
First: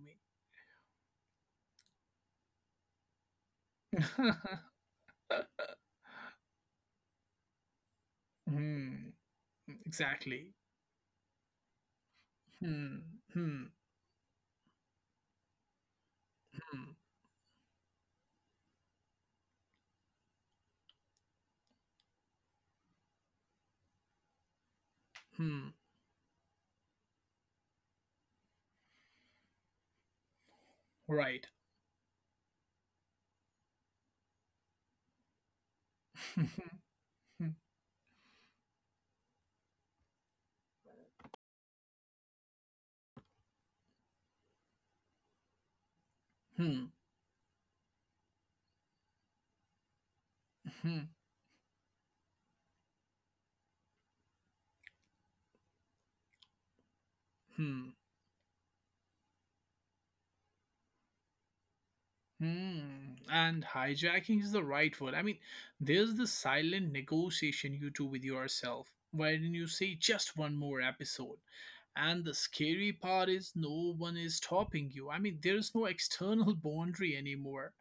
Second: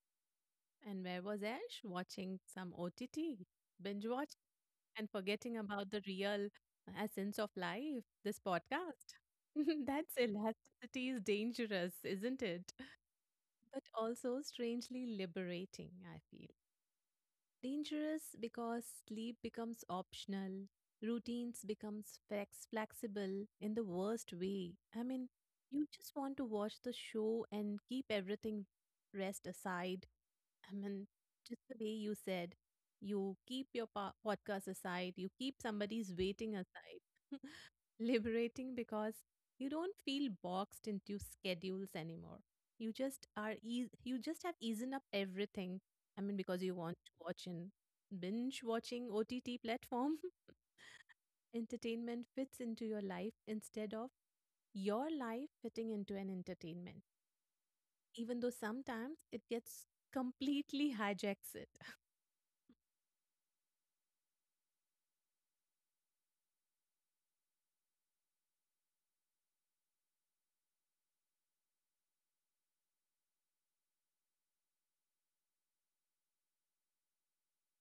And where was Ash? Watching some O T T,
me.
binge watch, and forgetting about the real essence of life, this
Hmm,
podcast. That's
exactly.
elasticity is dangerous, isn't it?
Hmm. Hmm.
But also strangely liberating, I feel.
Hmm.
Dangerous because sleep becomes optional, routines becomes flex- flexible in the worst way. I mean,
Hmm.
you just want to watch the show and keep everything rest aside. I mean,
Right.
just the way you said, you keep your po- podcast aside, you keep somebody's waiting aside, liberating because you don't feel boxed into schedules anymore. You just are, eas you just have easen up everything. I mean, because you
Hmm.
want to watch in binge watching O T T platform,
Hmm. Hmm.
entertainment fits into your life instead of your life fitting into an entertainment
Hmm.
even though sometimes it gets completely hijacks it.
Hmm. And hijacking is the right word. I mean, there's the silent negotiation you do with yourself, wherein you say just one more episode. And the scary part is no one is stopping you. I mean, there is no external boundary anymore.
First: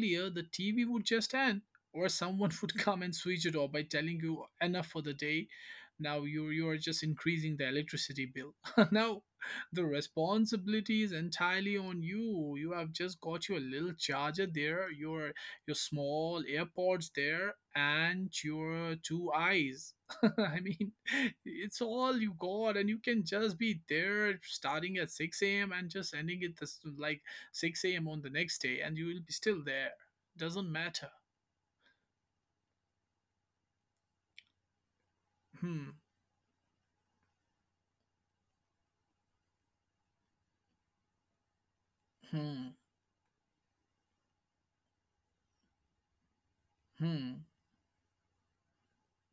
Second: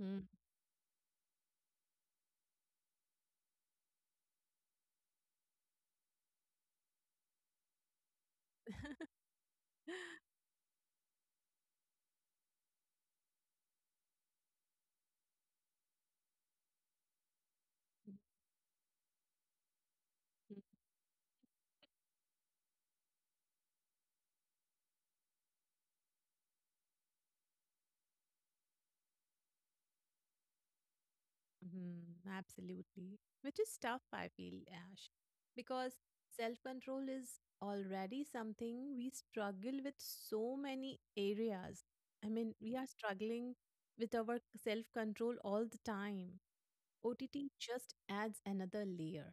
Mm,
the T V would just end, or someone would come and switch it off by telling you enough for the day. Now you you are just increasing the electricity bill. Now, the responsibility is entirely on you. You have just got your little charger there, your your small AirPods there, and your two eyes. I mean, it's all you got, and you can just be there starting at six a m and just ending it this, like six a m on the next day, and you will be still there. Doesn't matter.
mhm. Absolutely. Which is tough, I feel, Ash,
Hmm.
because self control is already something we struggle with so many areas. I mean,
Hmm.
we are struggling with our self control all the time.
Hmm.
O T T just adds another layer.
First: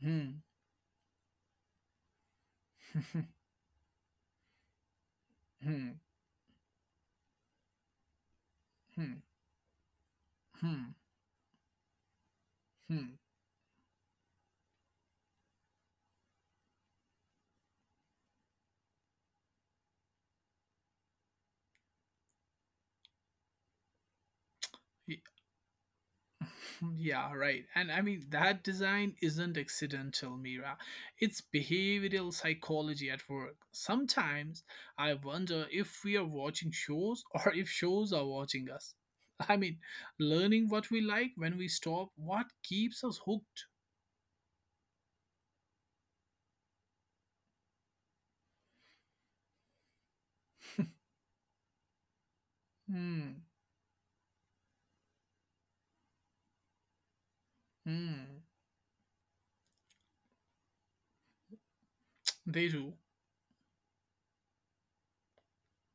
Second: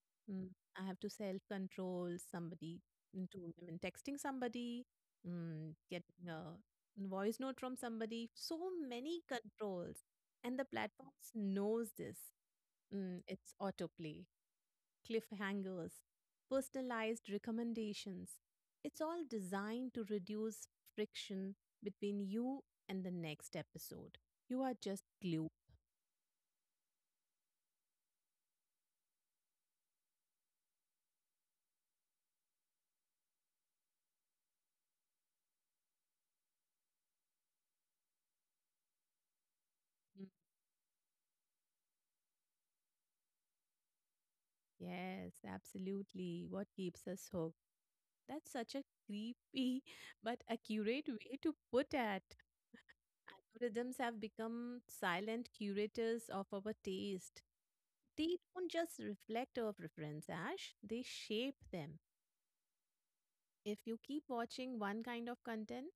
Hmm.
Mm, I have to self control somebody into I mean, texting somebody, mm,
Hmm.
getting a voice note from somebody. So
Hmm.
many controls, and the
Hmm.
platforms knows this.
Hmm.
Mm, it's autoplay, cliffhangers, personalized recommendations. It's all designed to reduce friction between you and the next episode. You are just glued.
Mm, Yeah, right. And I mean, that design isn't accidental, Mira. It's behavioral psychology at work. Sometimes I wonder if we are watching shows or if shows are watching us. I mean, learning what we like when we stop, what keeps us hooked?
Yes, absolutely. What keeps us hooked? That's such a creepy but accurate way to put it.
Hmm.
Algorithms have become silent curators of our taste. They
Hmm.
don't just reflect our preference, Ash, they shape them.
They do.
If you keep watching one kind of content,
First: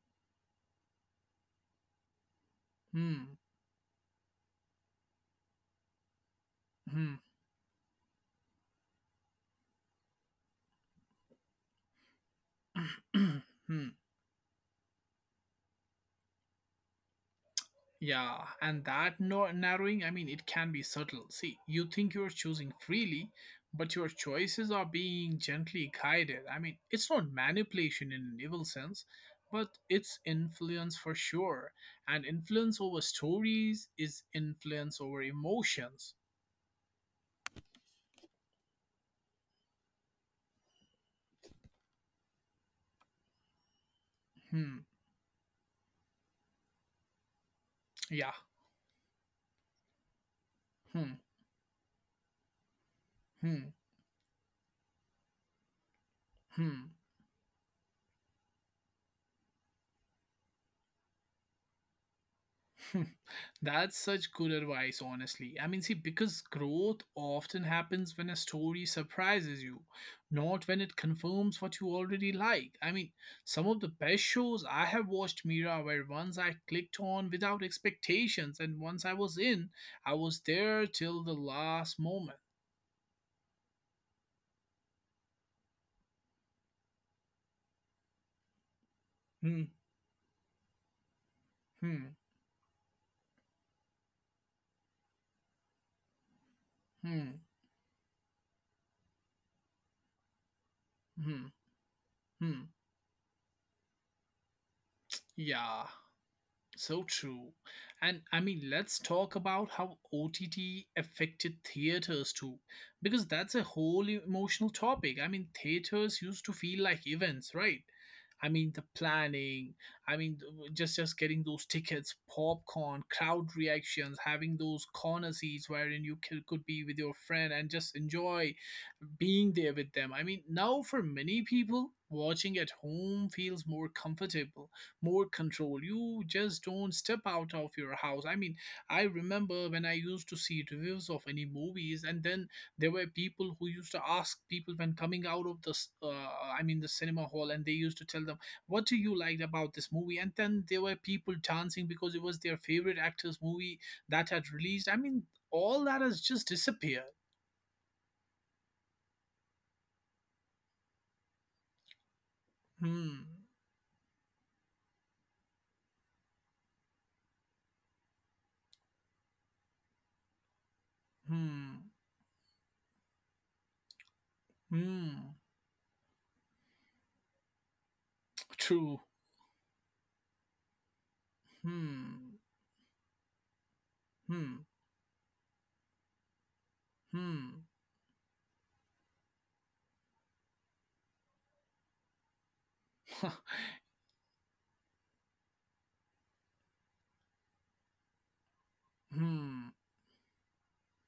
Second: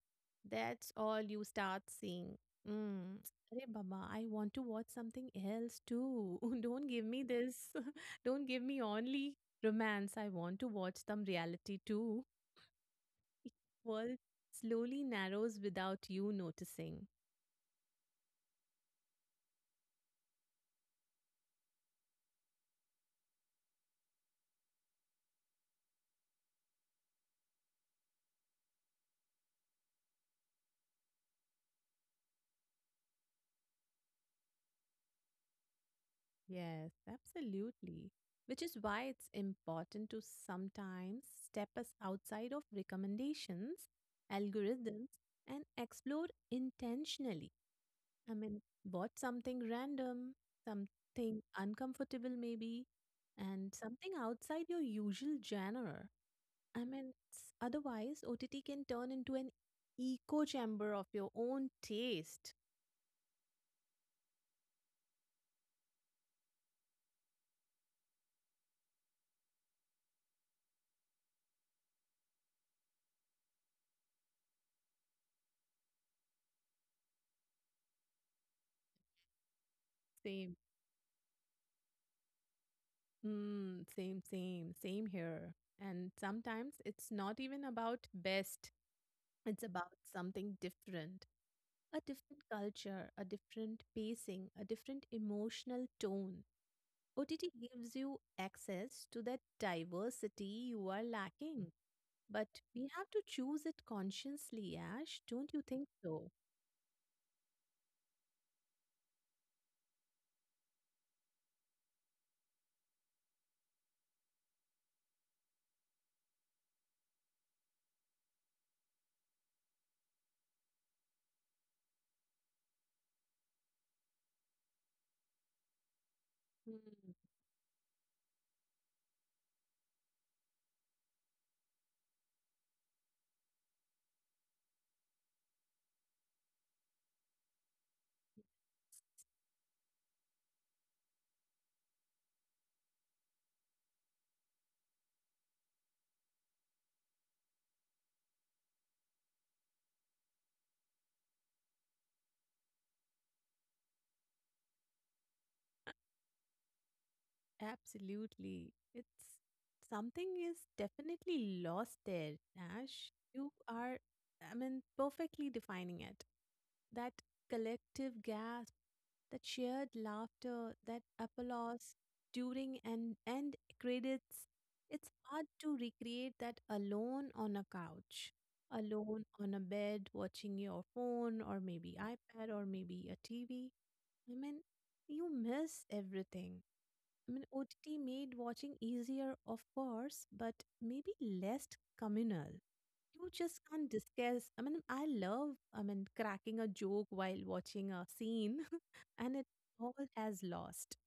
that's all you start seeing. Mm.
Hmm.
Hey, Baba, I want to watch something else too. Don't give
Hmm.
me this. Don't give me only romance. I want to watch some reality too.
Hmm.
World slowly narrows without you noticing.
Yeah, and that no- narrowing, I mean, it can be subtle. See, you think you're choosing freely, but your choices are being gently guided. I mean, it's not manipulation in an evil sense, but it's influence for sure. And influence over stories is influence over emotions.
Yes, absolutely. Which is why it's important to sometimes step us outside of recommendations,
Hmm,
algorithms, and explore intentionally.
yeah,
I mean, bought something random,
hmm,
something uncomfortable maybe,
hmm,
and something outside your usual genre. I
hmm.
mean, it's, otherwise, O T T can turn into an echo chamber of your own taste.
That's such good advice, honestly. I mean, see, because growth often happens when a story surprises you, not when it confirms what you already like. I mean, some of the best shows I have watched, Mira, where once I clicked on without expectations, and once I was in, I was
Same.
there till the last moment.
Mm, same, same, same here. And sometimes it's not even about best, it's
Hmm,
about something different. A
hmm,
different culture, a different pacing, a different emotional tone.
hmm,
O T T gives you access to that diversity you are
hmm,
lacking, but
hmm.
we have to choose it consciously, Ash. Don't you
Yeah.
think so?
So true. And I mean, let's talk about how O T T affected theaters too, because that's a whole emotional topic. I mean, theaters used to feel like events, right? I mean, the planning, I mean, th- just just getting those tickets, popcorn, crowd reactions, having those corner seats wherein you c- could
Hmm.
be with your friend and just enjoy being there with them. I mean, now for many people, watching at home feels more comfortable, more control. You just don't step out of your house. I mean, I remember when I used to see reviews of any movies, and then there were people who used to ask people when coming out of the, s- uh, I mean, the cinema hall, and they used to tell them, "What do you like about this movie?" And then there were people dancing because it was their favorite actor's movie that had released. I mean, all that has just disappeared.
Absolutely. It's something is definitely lost there, Nash.
Hmm.
You are, I mean, perfectly defining it. That collective gasp, that shared laughter, that
Hmm.
applause during and end credits. It's
Hmm.
hard to recreate that alone on a couch,
True.
alone on a bed, watching your phone or maybe
Hmm.
iPad or maybe a T V. I mean,
Hmm.
you miss everything. I mean,
Hmm.
O T T made watching easier, of course, but maybe less communal. You just can't discuss. I mean, I love, I mean, cracking a joke while watching a scene, and it
Hmm.
all has lost.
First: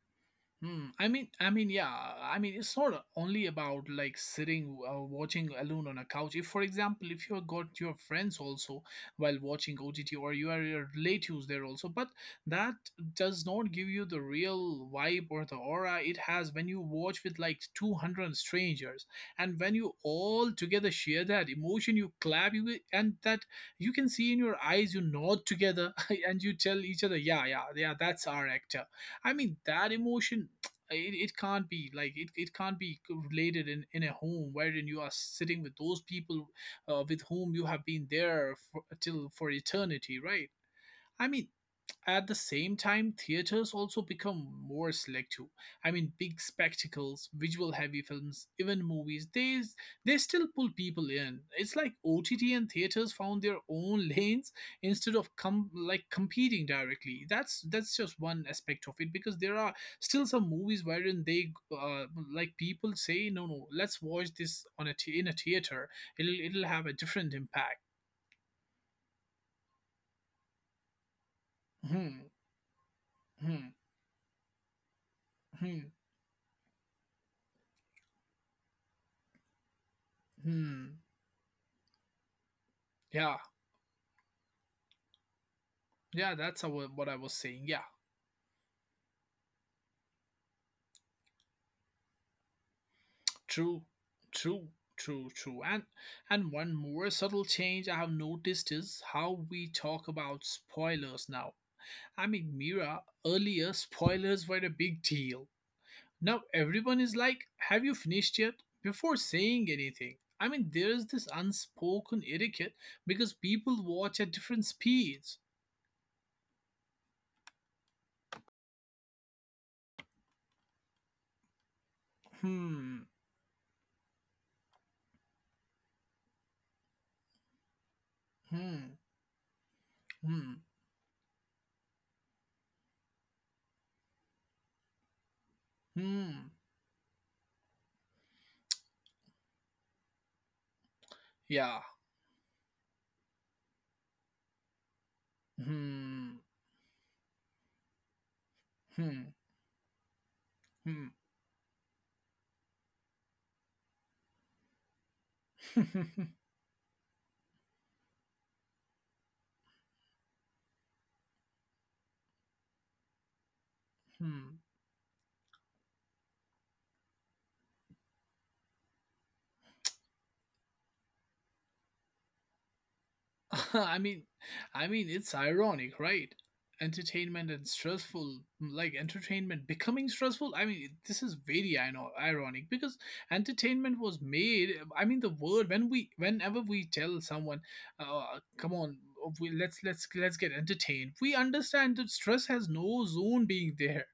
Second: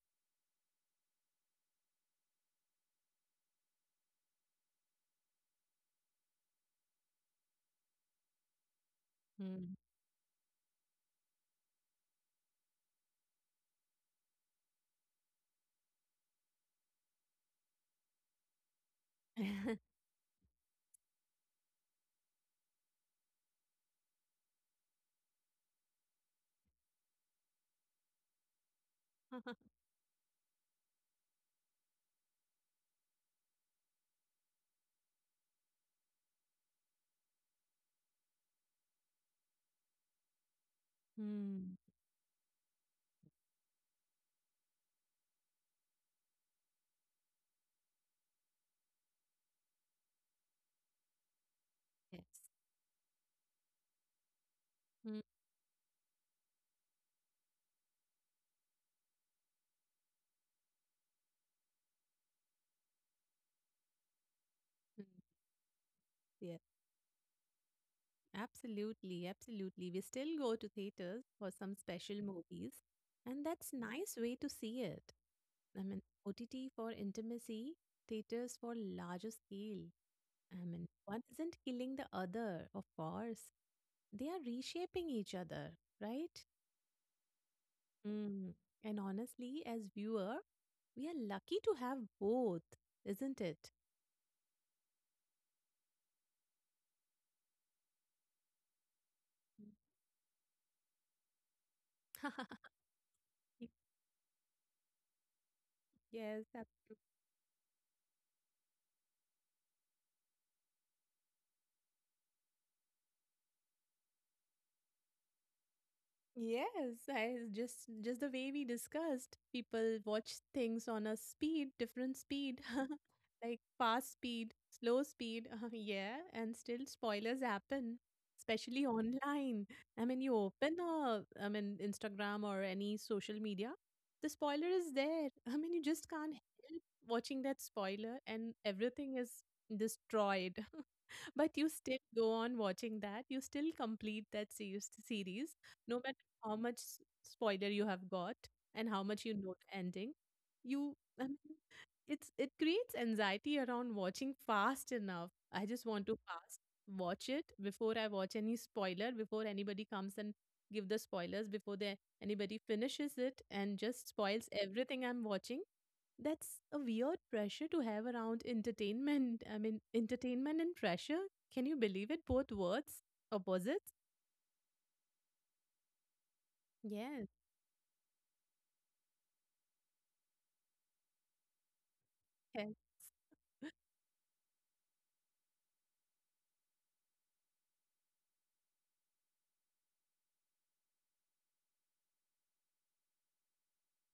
Hmm. I mean, I mean, yeah. I mean, it's not only about like sitting uh, watching alone on a couch. If, for example, if you have got your friends also while
Mm.
watching O T T, or you are your relatives there also, but that does not give you the real vibe or the aura it has when you watch with like two hundred strangers, and when you all together share that emotion, you clap, you and that you can see in your eyes, you nod together, and you tell each other, yeah, yeah, yeah, that's our actor. I mean, that emotion it, it can't be like it, it can't be related in, in a home wherein you are sitting with those people uh, with whom you have been there for, till for eternity, right? I mean,
Mm.
at the same time, theaters also become more selective. I mean, big spectacles, visual heavy films, even movies, they, they still pull people in. It's like
Yes.
O T T and theaters found their own lanes instead
Mm.
of com- like competing directly. That's that's just one aspect of it because there are still some movies wherein they uh, like people say, no no let's watch this on a t- in a theater. It'll
Yeah,
it'll have a different impact.
absolutely. Absolutely. We still go to theaters for some special
Hmm,
movies, and that's
hmm,
nice way to see it.
hmm,
I mean, O T T for intimacy, theaters for larger scale. I mean,
hmm.
one isn't killing the other, of
Yeah.
course. They are reshaping each other,
Yeah,
right?
that's how- what I was saying. Yeah,
Mm. And honestly, as viewer, we are lucky to have both, isn't it?
true, true, true, true. And and one more subtle change I have noticed is how we talk about spoilers now. I mean, Mira, earlier spoilers were a big deal. Now
Yes, absolutely.
everyone is like, "Have you finished yet?" before saying anything. I mean, there is this unspoken etiquette because people watch at different speeds.
Yes, I just just the way we discussed, people watch things on a speed, different speed,
Hmm,
like fast speed, slow speed. Yeah, and still spoilers happen, especially
hmm,
online. I mean, you
hmm,
open a, I mean, Instagram or any social media, the spoiler is there. I mean, you just can't
hmm.
help watching that spoiler, and everything is destroyed. But you
Yeah.
still go on watching that. You still complete that series, series no matter
Hmm.
how much s- spoiler you have got and how much you
Hmm.
know the ending. You, I mean, it's it creates anxiety around watching fast enough. I just want to
Hmm.
fast watch it before I watch any spoiler, before anybody comes and give the spoilers, before they anybody finishes it and just spoils
Hmm.
everything I'm watching. That's a weird pressure to have around entertainment. I mean, entertainment and pressure. Can you believe it? Both words, opposites.
I mean, I mean, it's ironic, right?
Yes.
Entertainment and stressful, like entertainment becoming stressful. I mean, this is very I know ironic
Yes.
because entertainment was made. uh, I mean, the word when we, whenever we tell someone, uh, "Come on, we, let's let's let's get entertained," we understand that stress has no zone being there.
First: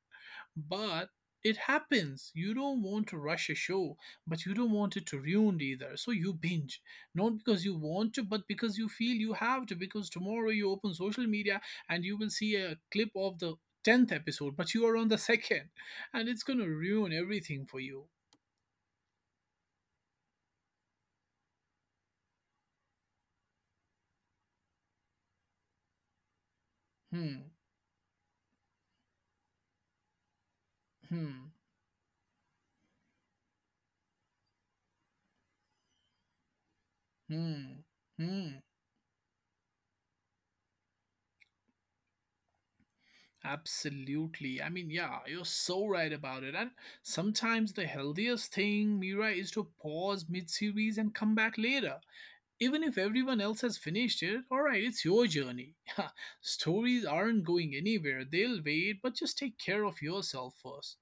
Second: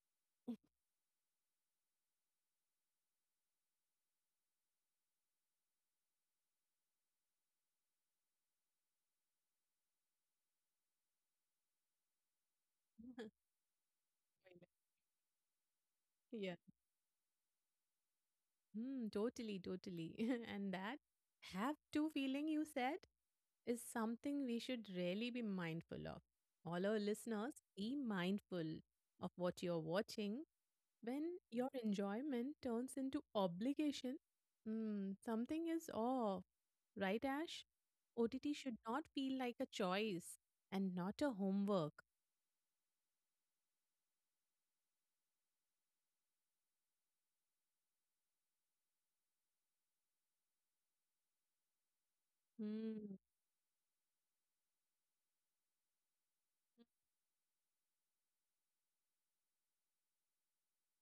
But it happens. You don't want to rush a show, but you don't want it to ruined either. So you binge, not because you want to, but because you feel you have to. Because tomorrow you open social media and you will see a clip of the tenth episode, but you are on the second, and it's
Yeah.
gonna ruin everything for you.
Hmm, totally, totally. And that have to feeling you said is something we should really be mindful of. All our
Hmm.
listeners, be mindful of what you're watching. When
Hmm.
your enjoyment turns into obligation, hmm, something is off, right, Ash?
Hmm.
O T T
Hmm.
should not feel like a choice and not a homework.
Absolutely. I mean, yeah, you're so right about it. And sometimes the healthiest thing, Mira, is to pause mid series and come back later. Even if
Hmm.
everyone else has finished it, alright, it's your journey. Stories aren't going anywhere, they'll wait, but just take care of yourself first.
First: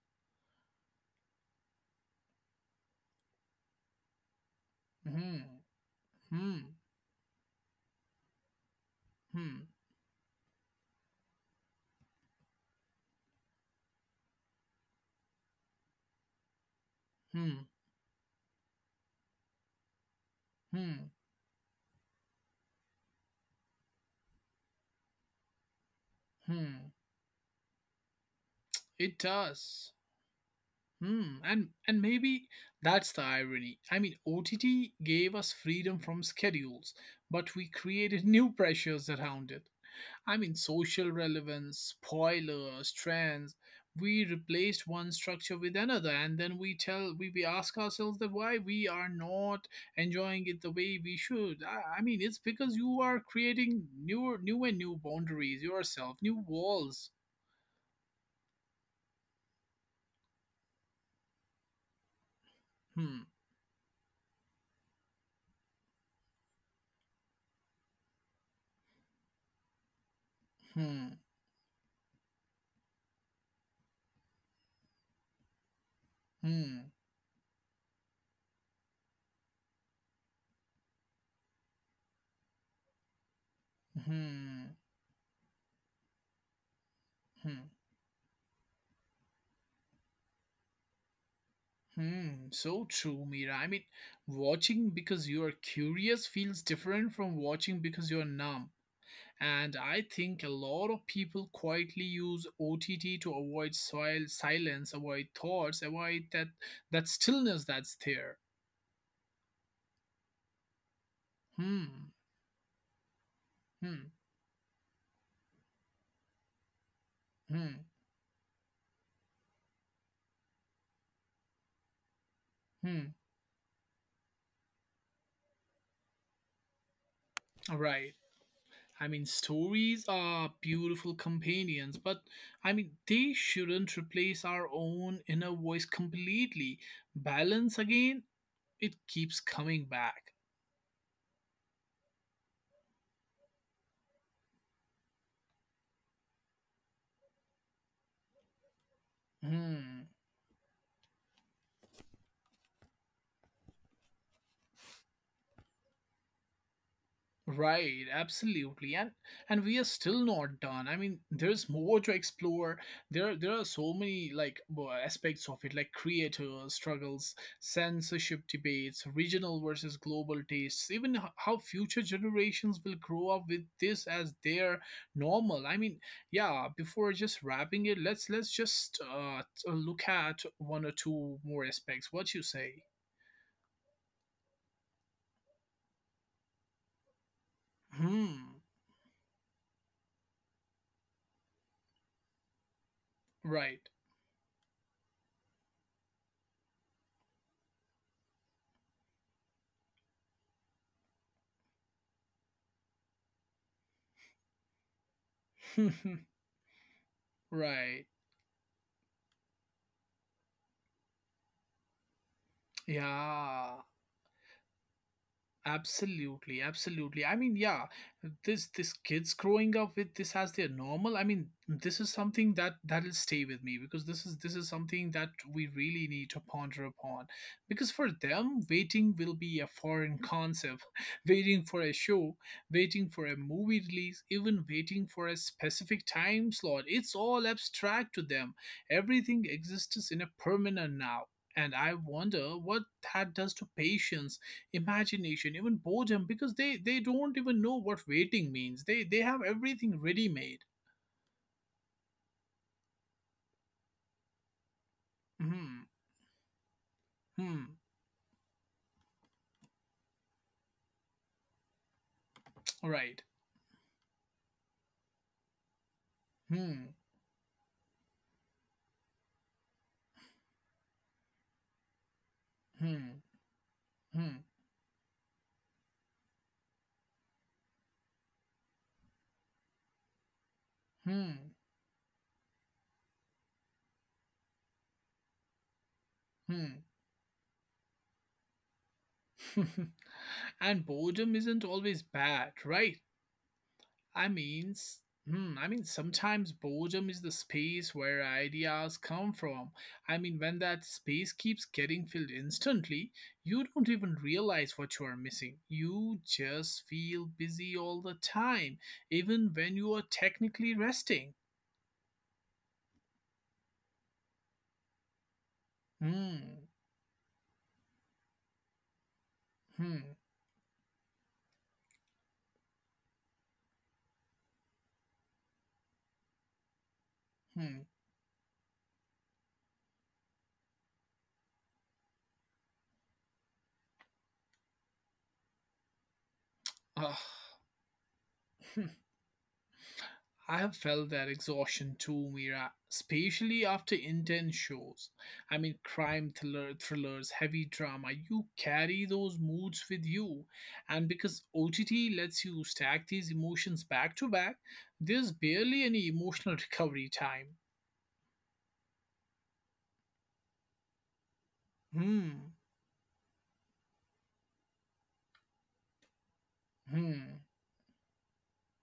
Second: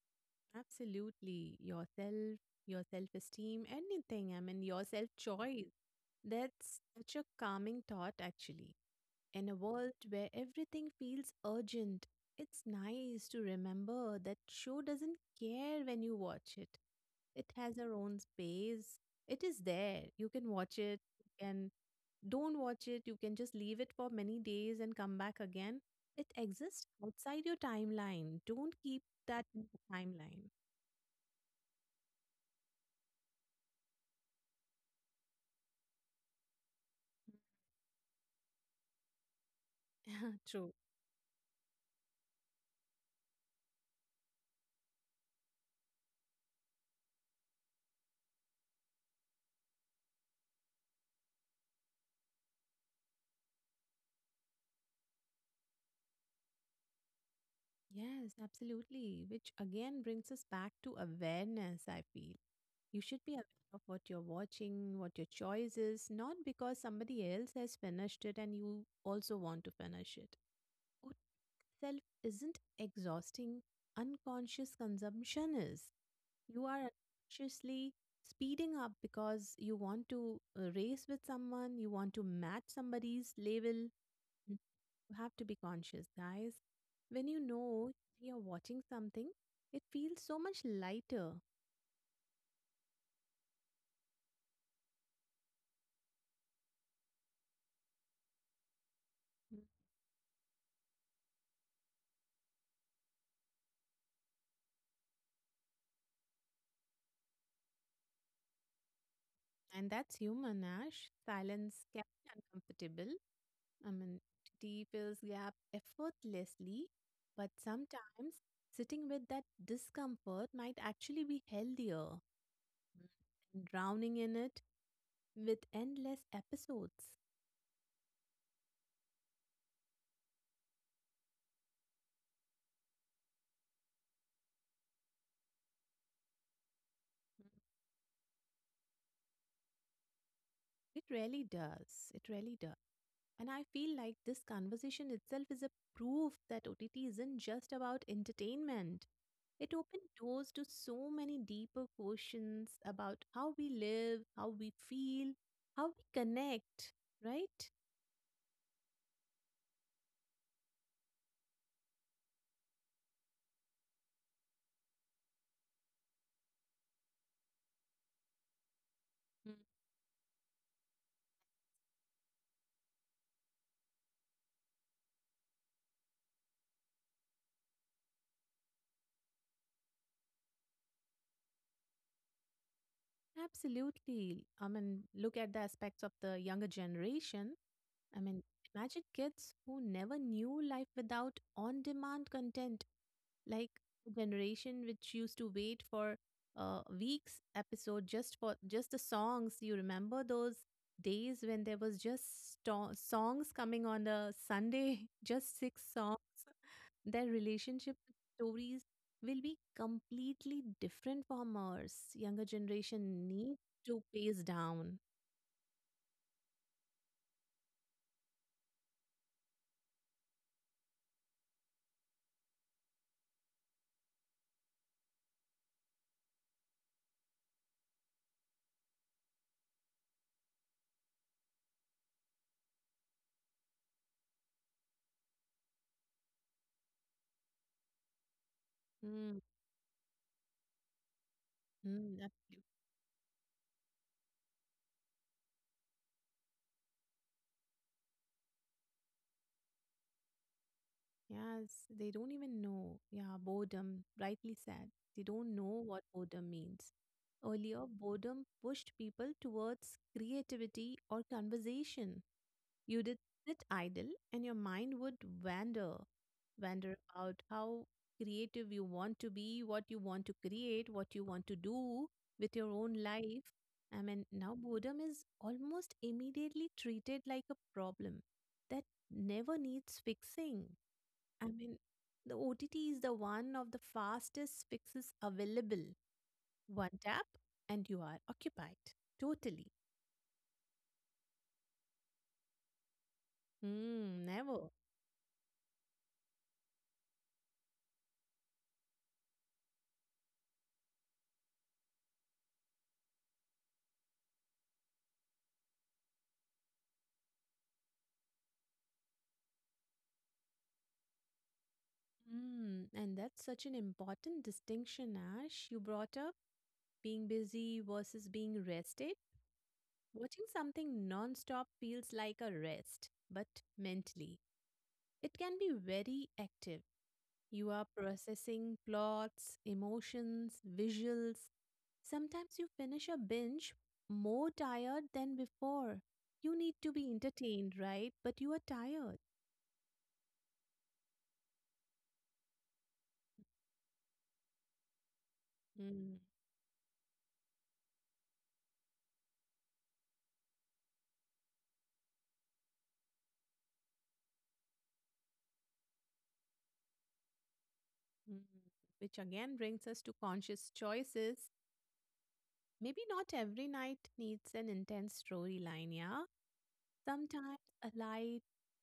Absolutely. Yourself, your self esteem, anything. I mean, your self
Hmm,
choice.
hmm,
That's such a calming thought, actually. In a
hmm,
world where everything feels urgent, it's nice to remember that show doesn't care when you watch it. It
hmm,
has her own space. It is there. You can watch it.
hmm,
You can don't watch it. You can just leave it for many days and come back again. It exists
hmm.
outside your timeline. Don't keep
It
that in the
does.
timeline.
Hmm, and and maybe that's the irony. I mean, O T T gave us freedom from schedules, but we created new pressures around it. I mean,
True.
social relevance, spoilers, trends. We replaced one structure with another, and then we tell we, we ask ourselves that why we are not enjoying it the way we should. I, I mean, it's because you are creating new, new and new boundaries yourself, new walls.
Yes, absolutely. Which again brings us back to awareness, I feel. You should
Hmm,
be aware of what you're watching, what your choice is, not because somebody else has finished it and you also want to finish it. Good
hmm,
self isn't exhausting, unconscious consumption is. You
hmm,
are unconsciously speeding up because you want to uh, race with someone, you want to match somebody's level.
hmm,
You have to be conscious, guys. When you
hmm.
know you're watching something, it feels so much lighter.
Hmm, so true, Mira. I mean, watching because you are curious feels different from watching because you're numb.
Mm.
And I think a lot of people quietly use O T T to avoid soil silence, avoid thoughts, avoid that that stillness that's there.
And that's human, Ash. Silence
Hmm,
can be uncomfortable. I
hmm,
mean, tea fills gap effortlessly, but
hmm,
sometimes sitting with that discomfort might actually be healthier
hmm.
than drowning in it with endless episodes.
Right. I mean, stories are beautiful companions, but I mean, they shouldn't replace our own inner voice completely. Balance again, it keeps coming back.
It really does. It really does. And I feel like this conversation itself is a proof that O T T isn't just about entertainment. It opened
Hmm.
doors to so many deeper questions about how we live, how we feel, how we connect, right?
Right, absolutely. And and we are still not done. I mean, there's more to explore. There there are so many like w- aspects of it, like creators, struggles, censorship debates,
Mm.
regional versus global tastes, even h- how future generations will grow up with this as their normal. I mean, yeah, before just wrapping it, let's let's just uh t- look at one or two more aspects. What you say?
Absolutely. I mean, look at the aspects of the younger generation. I mean,
Hmm.
imagine kids who never knew life without on demand content like
Right.
a generation which used to wait for uh, weeks episode just for just the songs you remember those days when there was just sto- songs coming on the sunday just six songs their relationship
right.
with stories will be completely different from ours younger generation needs
Yeah.
to pace down.
Absolutely, absolutely. I mean, yeah, this this kids growing up with this as their normal. I mean, this is something that that'll stay with me because this is this is something that we really need to ponder upon. Because for them, waiting will be a foreign concept. Waiting for a show, waiting for a movie release, even waiting for a specific time slot. It's all abstract to them.
Mm,
Everything exists in a permanent now. And I
mm.
wonder what that does to patience, imagination, even boredom, because they they don't even know what waiting means. They they have everything ready made.
Yes, they don't even know. Yeah, boredom, rightly said. They don't know
Hmm,
what boredom means.
hmm,
Earlier, boredom pushed people towards creativity or conversation. You did
right,
sit idle and your mind would wander, wander
hmm,
about how creative you want to be, what you want to create, what you want to do with your own
hmm,
life. I mean,
hmm,
now boredom is almost immediately treated like a problem that never needs fixing. I
hmm,
mean, the O T T is the one of the fastest fixes available.
hmm.
One tap and you are occupied. Totally.
and boredom isn't always bad, right?
Mm,
I
never.
means, hmm, I mean, sometimes boredom is the space where ideas come from. I mean, when that space keeps getting filled instantly, you don't even realize what you are missing. You just feel busy all the time, even when you are technically resting.
Mm, and that's such an important distinction, Ash, you brought up
Hmm,
being busy versus being rested.
hmm,
Watching something non-stop feels like a rest, but mentally, it can be very active. You are
hmm.
processing plots, emotions, visuals. Sometimes you finish a binge more tired than before. You need to be
Ugh.
entertained, right? But you are tired.
I have felt that exhaustion too, Mira, especially after intense shows. I mean,
Mm,
crime thriller, thrillers, heavy drama, you carry those moods with you. And because O T T lets you stack these emotions back to back, there's barely any emotional recovery time.
mm. Which again brings us to conscious choices.
Hmm,
Maybe not every night needs an intense storyline, yeah?
hmm,
Sometimes a light,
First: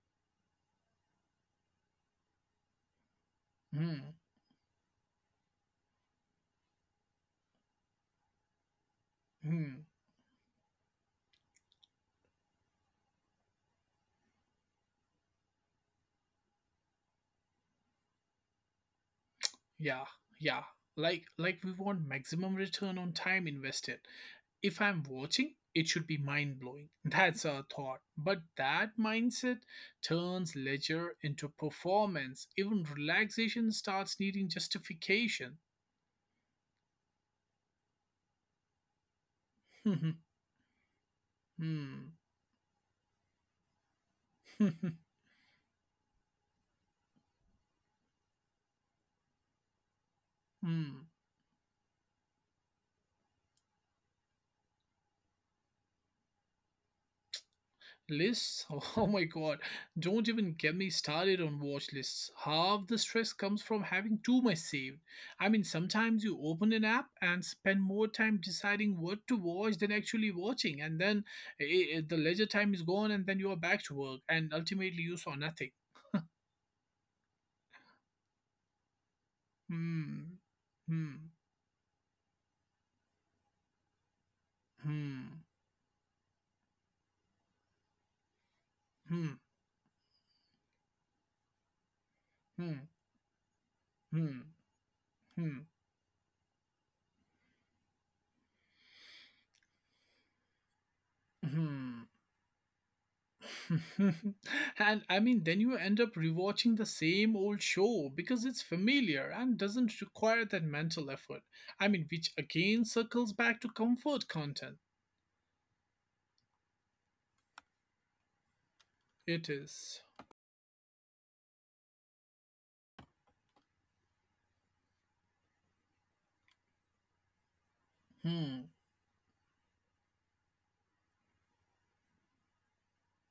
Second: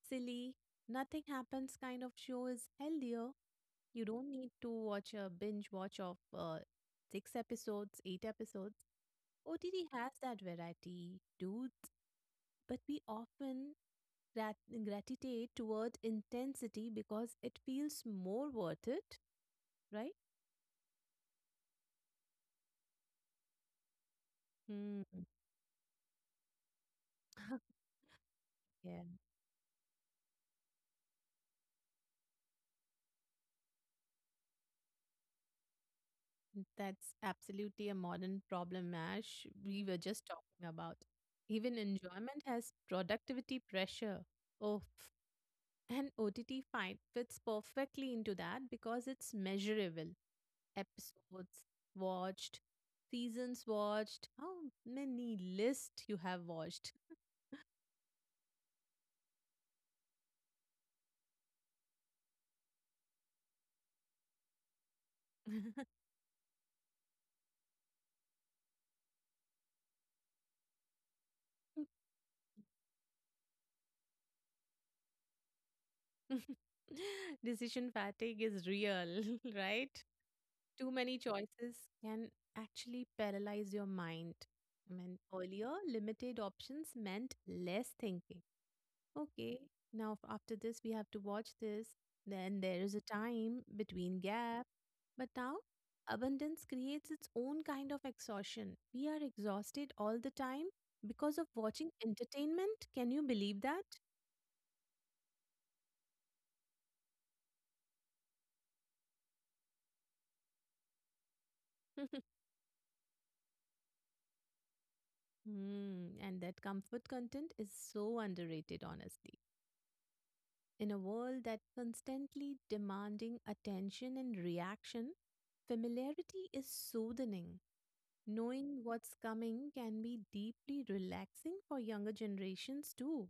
silly, nothing happens kind of show is healthier. You
hmm,
don't need to watch a binge watch of uh, six episodes, eight episodes. O T T
hmm.
has that variety, dudes, but we often grat- gravitate toward intensity because it feels more worth it,
Yeah,
right?
yeah. Like, like we want maximum return on time invested, if I'm
Mm.
watching, it should be mind blowing. That's a thought. But that
Yeah.
mindset turns leisure into performance. Even relaxation starts needing justification.
That's absolutely a modern problem, Ash. We were just talking about. Even
Hmm.
enjoyment has productivity pressure. Oh, f- and O T T fight fits perfectly into that because it's measurable.
Hmm.
Episodes watched, seasons watched, how many lists you have watched.
Lists? Oh my god. Don't even get me started on watch lists. Half the stress comes from having too much saved. I mean, sometimes you open an app and spend more time deciding what to watch than actually watching, and then eh, eh, the leisure time is gone, and then you are back to work, and ultimately you saw nothing.
Decision fatigue is real, right?
Hmm.
Too many
Hmm.
choices can actually paralyze your mind. I mean,
Hmm.
earlier, limited options meant less thinking.
Hmm.
Okay, now f- after this, we have to watch this. Then there
Hmm.
is a time between
Hmm. Hmm.
gap. But now,
Hmm.
abundance creates its own kind of exhaustion. We are exhausted all the time because of watching
Hmm.
entertainment. Can you believe that?
and I mean, then you end up rewatching the same old show because it's familiar and doesn't require that mental effort. I mean, which again circles back to comfort content.
Hmm, and that comfort content is so underrated, honestly.
It is.
In a world that's constantly demanding attention and reaction, familiarity is soothing.
Hmm.
Knowing what's coming can be deeply relaxing for younger generations too.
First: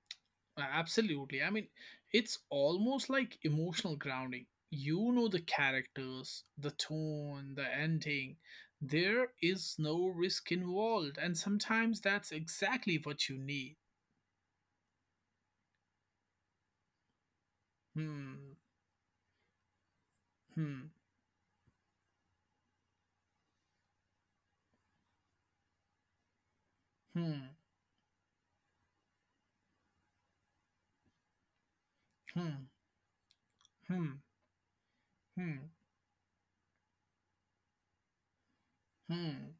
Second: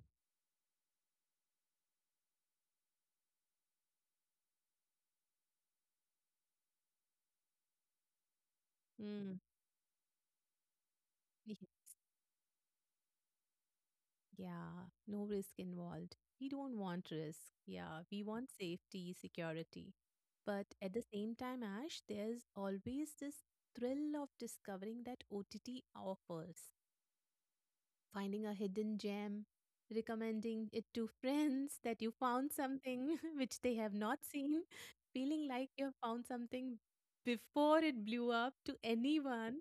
Absolutely. I mean, it's almost like emotional grounding. You know the characters, the tone, the ending. There
Mm.
is no risk involved, and
Yeah,
sometimes that's exactly what you need.
yeah, no risk involved. We don't want risk. Yeah, we want
Hmm.
safety, security. But at
Hmm.
the same time, Ash, there's always this thrill of discovering that O T T offers.
Hmm.
Finding a hidden gem, recommending it to friends that you found
Hmm.
something which they have
Hmm.
not seen, feeling
Hmm.
like you have found something before it blew up to
Hmm.
anyone.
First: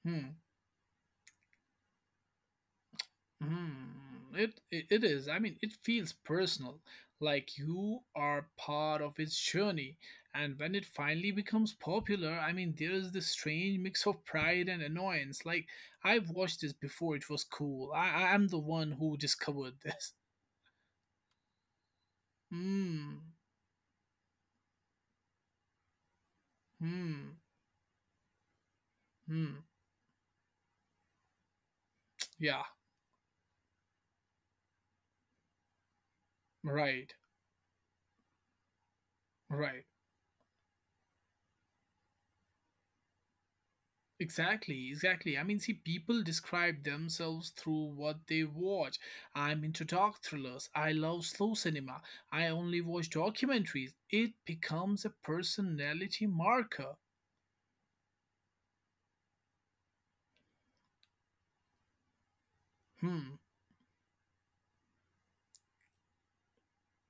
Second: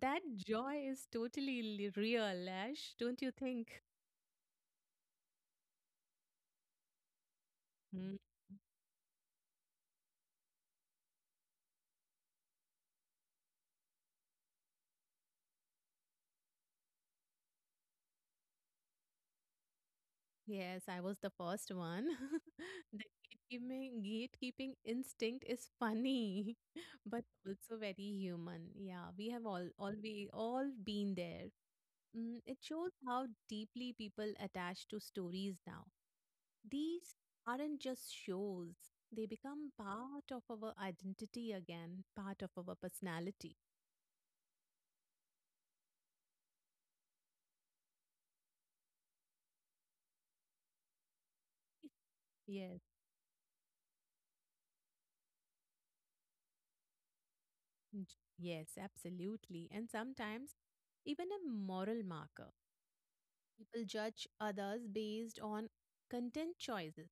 That
Hmm.
joy is totally l- real, Ash, don't you think?
Hmm. It, it it is. I mean, it feels personal, like you
Mm.
are part of its journey. And when it finally becomes popular, I mean, there is this strange mix of pride and annoyance. Like I've watched this before; it was cool. I I- I'm the one who discovered this.
Yes, I was the first one.
Hmm.
The gatekeeping, gatekeeping instinct is funny, but
Hmm.
also very human. Yeah, we have
Hmm.
all all we all been there. Mm, it
Yeah.
shows how deeply people attach to stories now. These
Right.
aren't just shows, they become
Right.
part of our identity again, part of our personality.
Exactly, exactly. I mean, see, people describe themselves through what they watch. I'm into dark thrillers. I love slow cinema. I
Yes,
only watch documentaries. It becomes a personality marker.
n- yes, absolutely. And sometimes even a moral marker.
Hmm,
People judge others based on content choices,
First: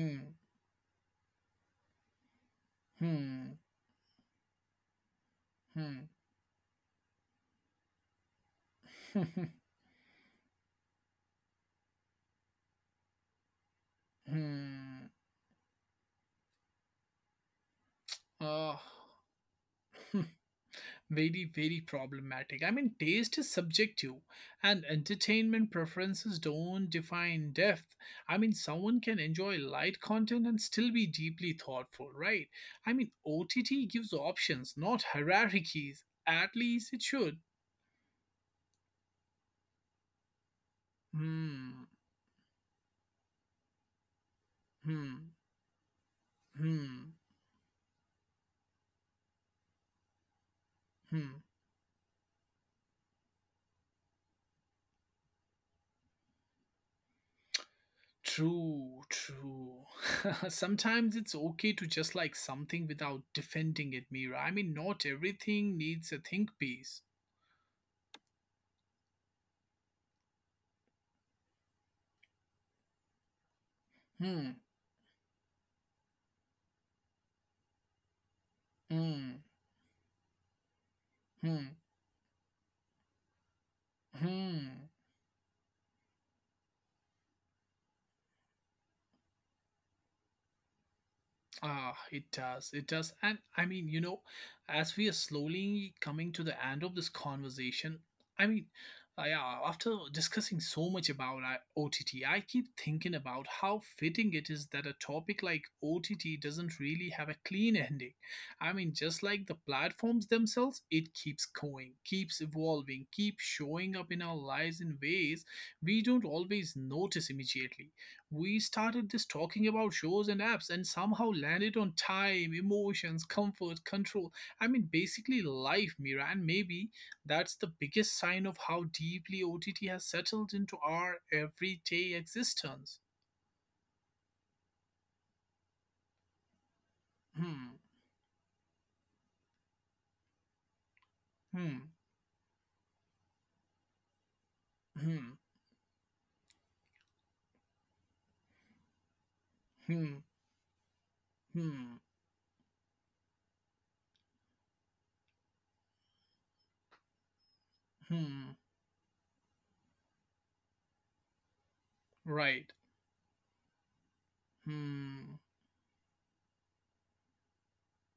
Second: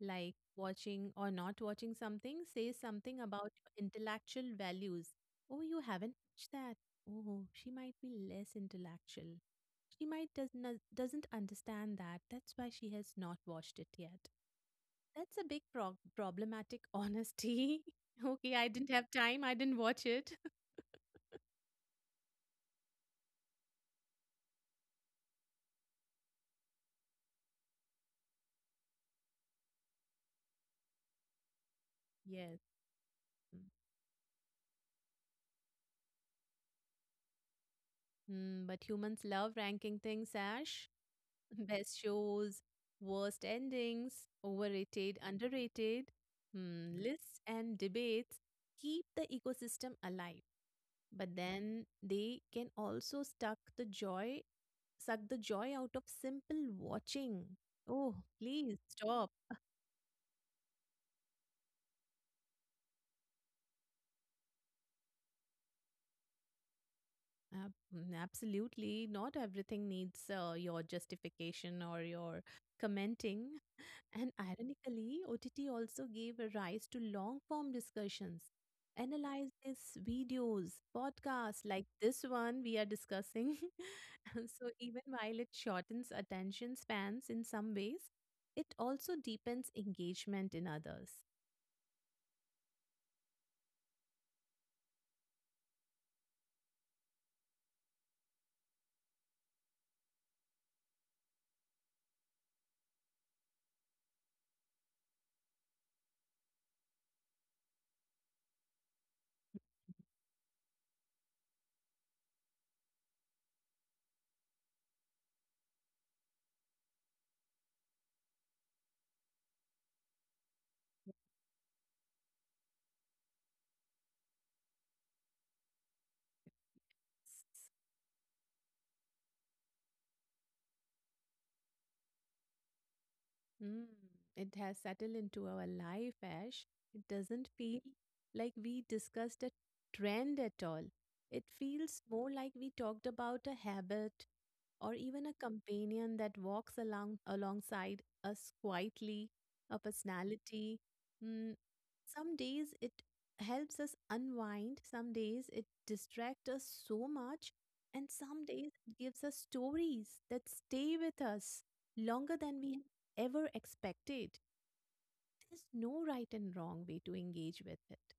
like watching or not watching something says something about
hmm,
your intellectual values. Oh, you
hmm,
haven't watched that. Oh, she might be less intellectual.
hmm,
She might does not, doesn't understand that. That's why she has not watched it yet.
hmm.
That's a big pro- problematic honesty. Okay, I
Oh.
didn't have time. I didn't watch it.
Very, very problematic. I mean, taste is subjective, and entertainment preferences don't define depth. I mean, someone can enjoy light content and still be deeply thoughtful, right?
Yes.
I mean, O T T gives options, not hierarchies. At least it should.
Mm, but humans love ranking things, Ash.
Hmm,
Best shows, worst endings, overrated,
hmm,
underrated, hmm,
hmm,
lists, and debates keep the ecosystem alive. But
hmm.
then they can also suck the joy, suck the joy out of simple watching. Oh, please
True,
stop.
true. Sometimes it's okay to just like something without defending it, Mira. I mean, not everything needs a think piece.
Ab- mm, absolutely, not everything needs uh, your justification or your commenting. And
Hmm.
ironically, O T T also gave a rise to long form discussions.
Hmm.
Analyze these videos, podcasts
Hmm.
like this one we are discussing. And so,
Hmm.
even while it shortens attention spans in some ways, it also deepens engagement in others.
Ah, it does. It does. And I mean, you know, as we are slowly coming to the end of this conversation, I mean, uh, yeah, after discussing so much about uh, O T T, I keep thinking about how fitting it is that a topic like O T T doesn't really have a clean ending. I mean, just like the platforms themselves, it keeps going, keeps evolving, keeps showing up in our lives in ways we don't always notice immediately. We started just talking about shows and apps and somehow landed on time, emotions, comfort, control. I mean, basically life, Mira. And maybe that's the biggest sign of how deeply O T T has settled into our everyday existence.
Mm, it has settled into our life, Ash. It doesn't
Hmm,
feel like we discussed a trend at all. It
hmm,
feels more like we talked about a habit or even a
hmm,
companion that walks along alongside us quietly, a
hmm,
personality. Mm,
hmm,
some days it helps us unwind, some days it distracts us so much, and some
hmm.
days it gives us stories that stay with us longer than
Right.
we ever expected.
Hmm,
There's no right and wrong way to engage with it.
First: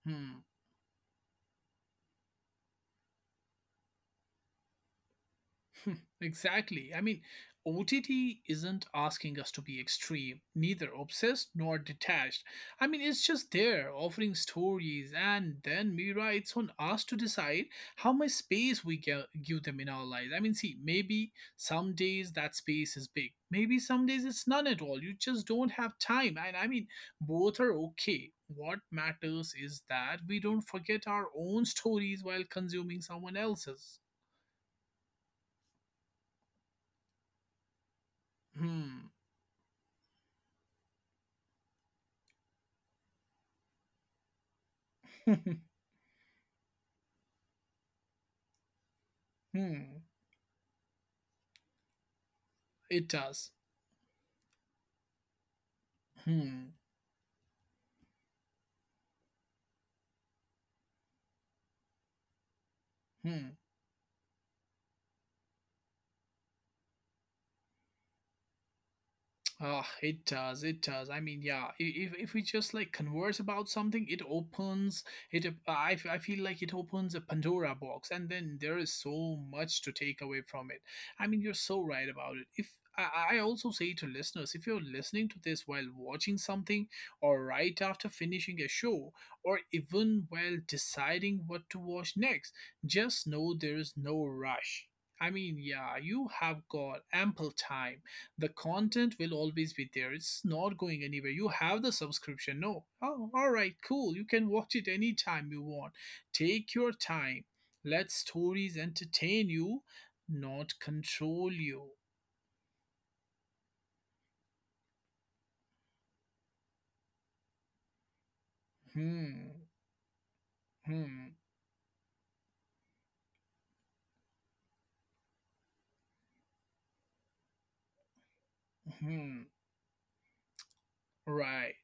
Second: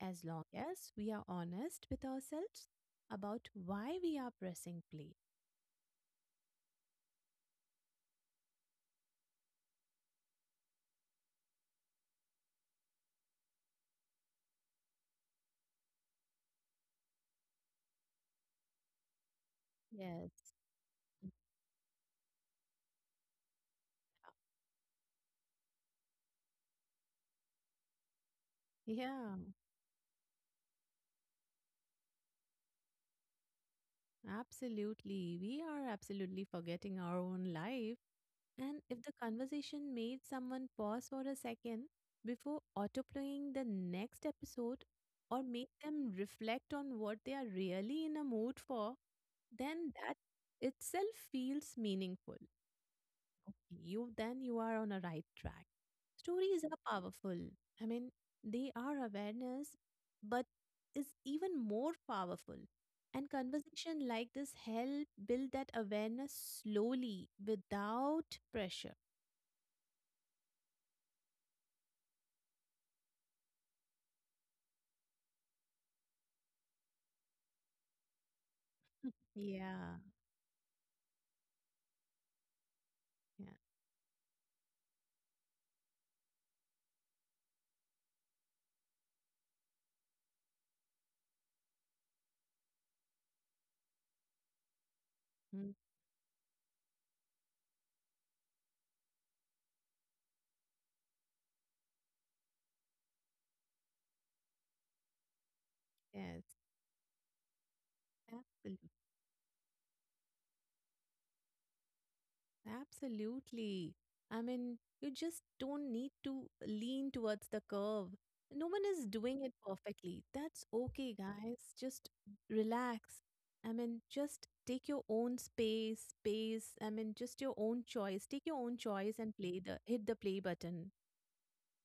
As
hmm.
long as we are honest with ourselves about why we are pressing play.
Hmm, exactly. I mean, O T T isn't asking us to be extreme, neither obsessed nor detached. I mean, it's just there offering stories, and then Mira, it's on us to decide how much space we gi- give them in our lives. I
Yes.
mean, see, maybe some days that space is big, maybe some days it's none at all. You just don't have time, and I mean, both are okay. What
Yeah,
matters is that we don't forget our own stories while consuming someone else's.
absolutely. We are absolutely forgetting our own life. And if the
Hmm.
conversation made someone pause for a second before autoplaying the next episode or make them reflect on what they are really in a mood for, then
Hmm.
that itself feels meaningful.
It does.
Okay, you then you are on a right track. Stories
Hmm.
are powerful. I mean, they are awareness, but is even more powerful. And
Hmm.
conversation like this help build that awareness slowly without pressure.
Ah, it does. It does. I mean, yeah. i- If if we just like converse about something, it opens it. up- I f- I feel like it opens a Pandora box, and then there is so much to
Yeah,
take away from it. I mean, you're so right about it. If I I
yeah,
also say to listeners, if you're listening to this while watching something, or right after finishing a show, or even while deciding what to watch next, just know there is no rush. I mean,
mm,
yeah, you have got ample time, the content will always be there, it's not going anywhere, you have the subscription, no, oh, all right, cool, you can watch it anytime you want,
yes,
take your time, let stories
absolutely.
entertain you, not control you.
Absolutely. I mean, you just don't need to lean towards the curve. No one is doing
Hmm,
it perfectly. That's okay,
hmm,
guys. Just relax. I mean, just take your own space, pace. I mean, just your own choice. Take your own choice and
hmm,
play the hit the play button.
right.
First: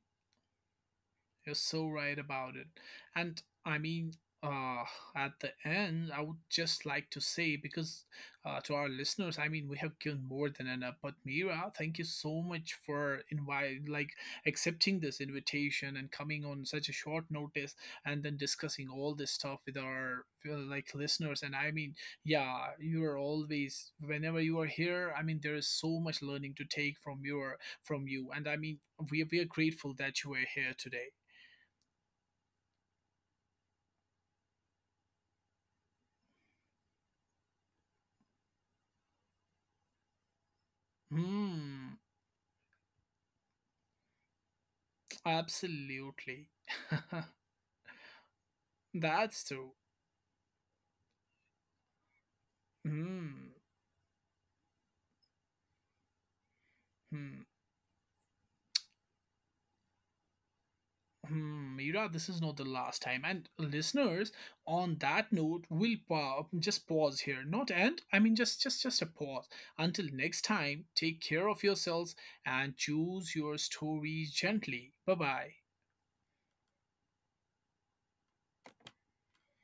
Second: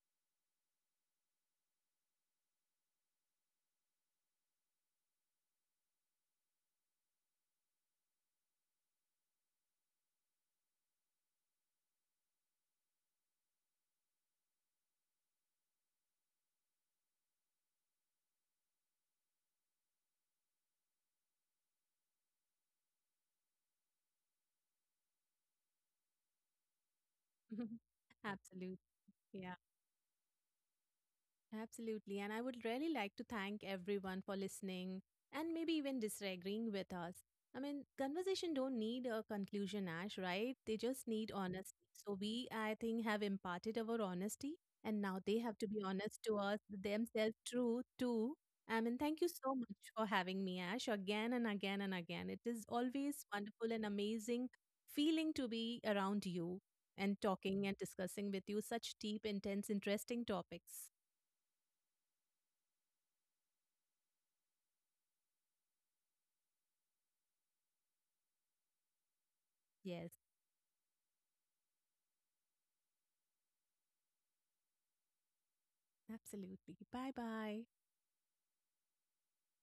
You're so right about it. And I mean, uh, at the end, I would just like to say, because uh, to our listeners, I mean, we have given more than enough. But Mira, thank you so much for invite, like accepting this invitation and coming on such a short notice, and then discussing all this stuff with our uh, like listeners. And I mean, yeah, you are always whenever you are here. I mean, there is so much learning to take from your from you, and I
Absolutely.
mean, we we are
Yeah.
grateful that you were here today.
Absolutely. And I would really like to thank everyone for listening and maybe even disagreeing with us. I mean, conversation don't need a conclusion, Ash, right? They just need honesty.
Hmm,
So we, I think, have imparted our honesty and now they have to be honest to
absolutely.
us, themselves true too. I mean, thank you
That's
so
true.
much for having me, Ash, again and again and again. It is always
Hmm,
wonderful and amazing feeling to be around you and
hmm,
talking and discussing with you such deep, intense, interesting topics.
hmm. Mira, this is not the last time. And listeners, on that note, we'll pa- just pause here. Not end. I mean, just, just, just a pause. Until
Yes,
next time, take care of yourselves and choose your stories gently. Bye bye.
absolutely. Bye bye.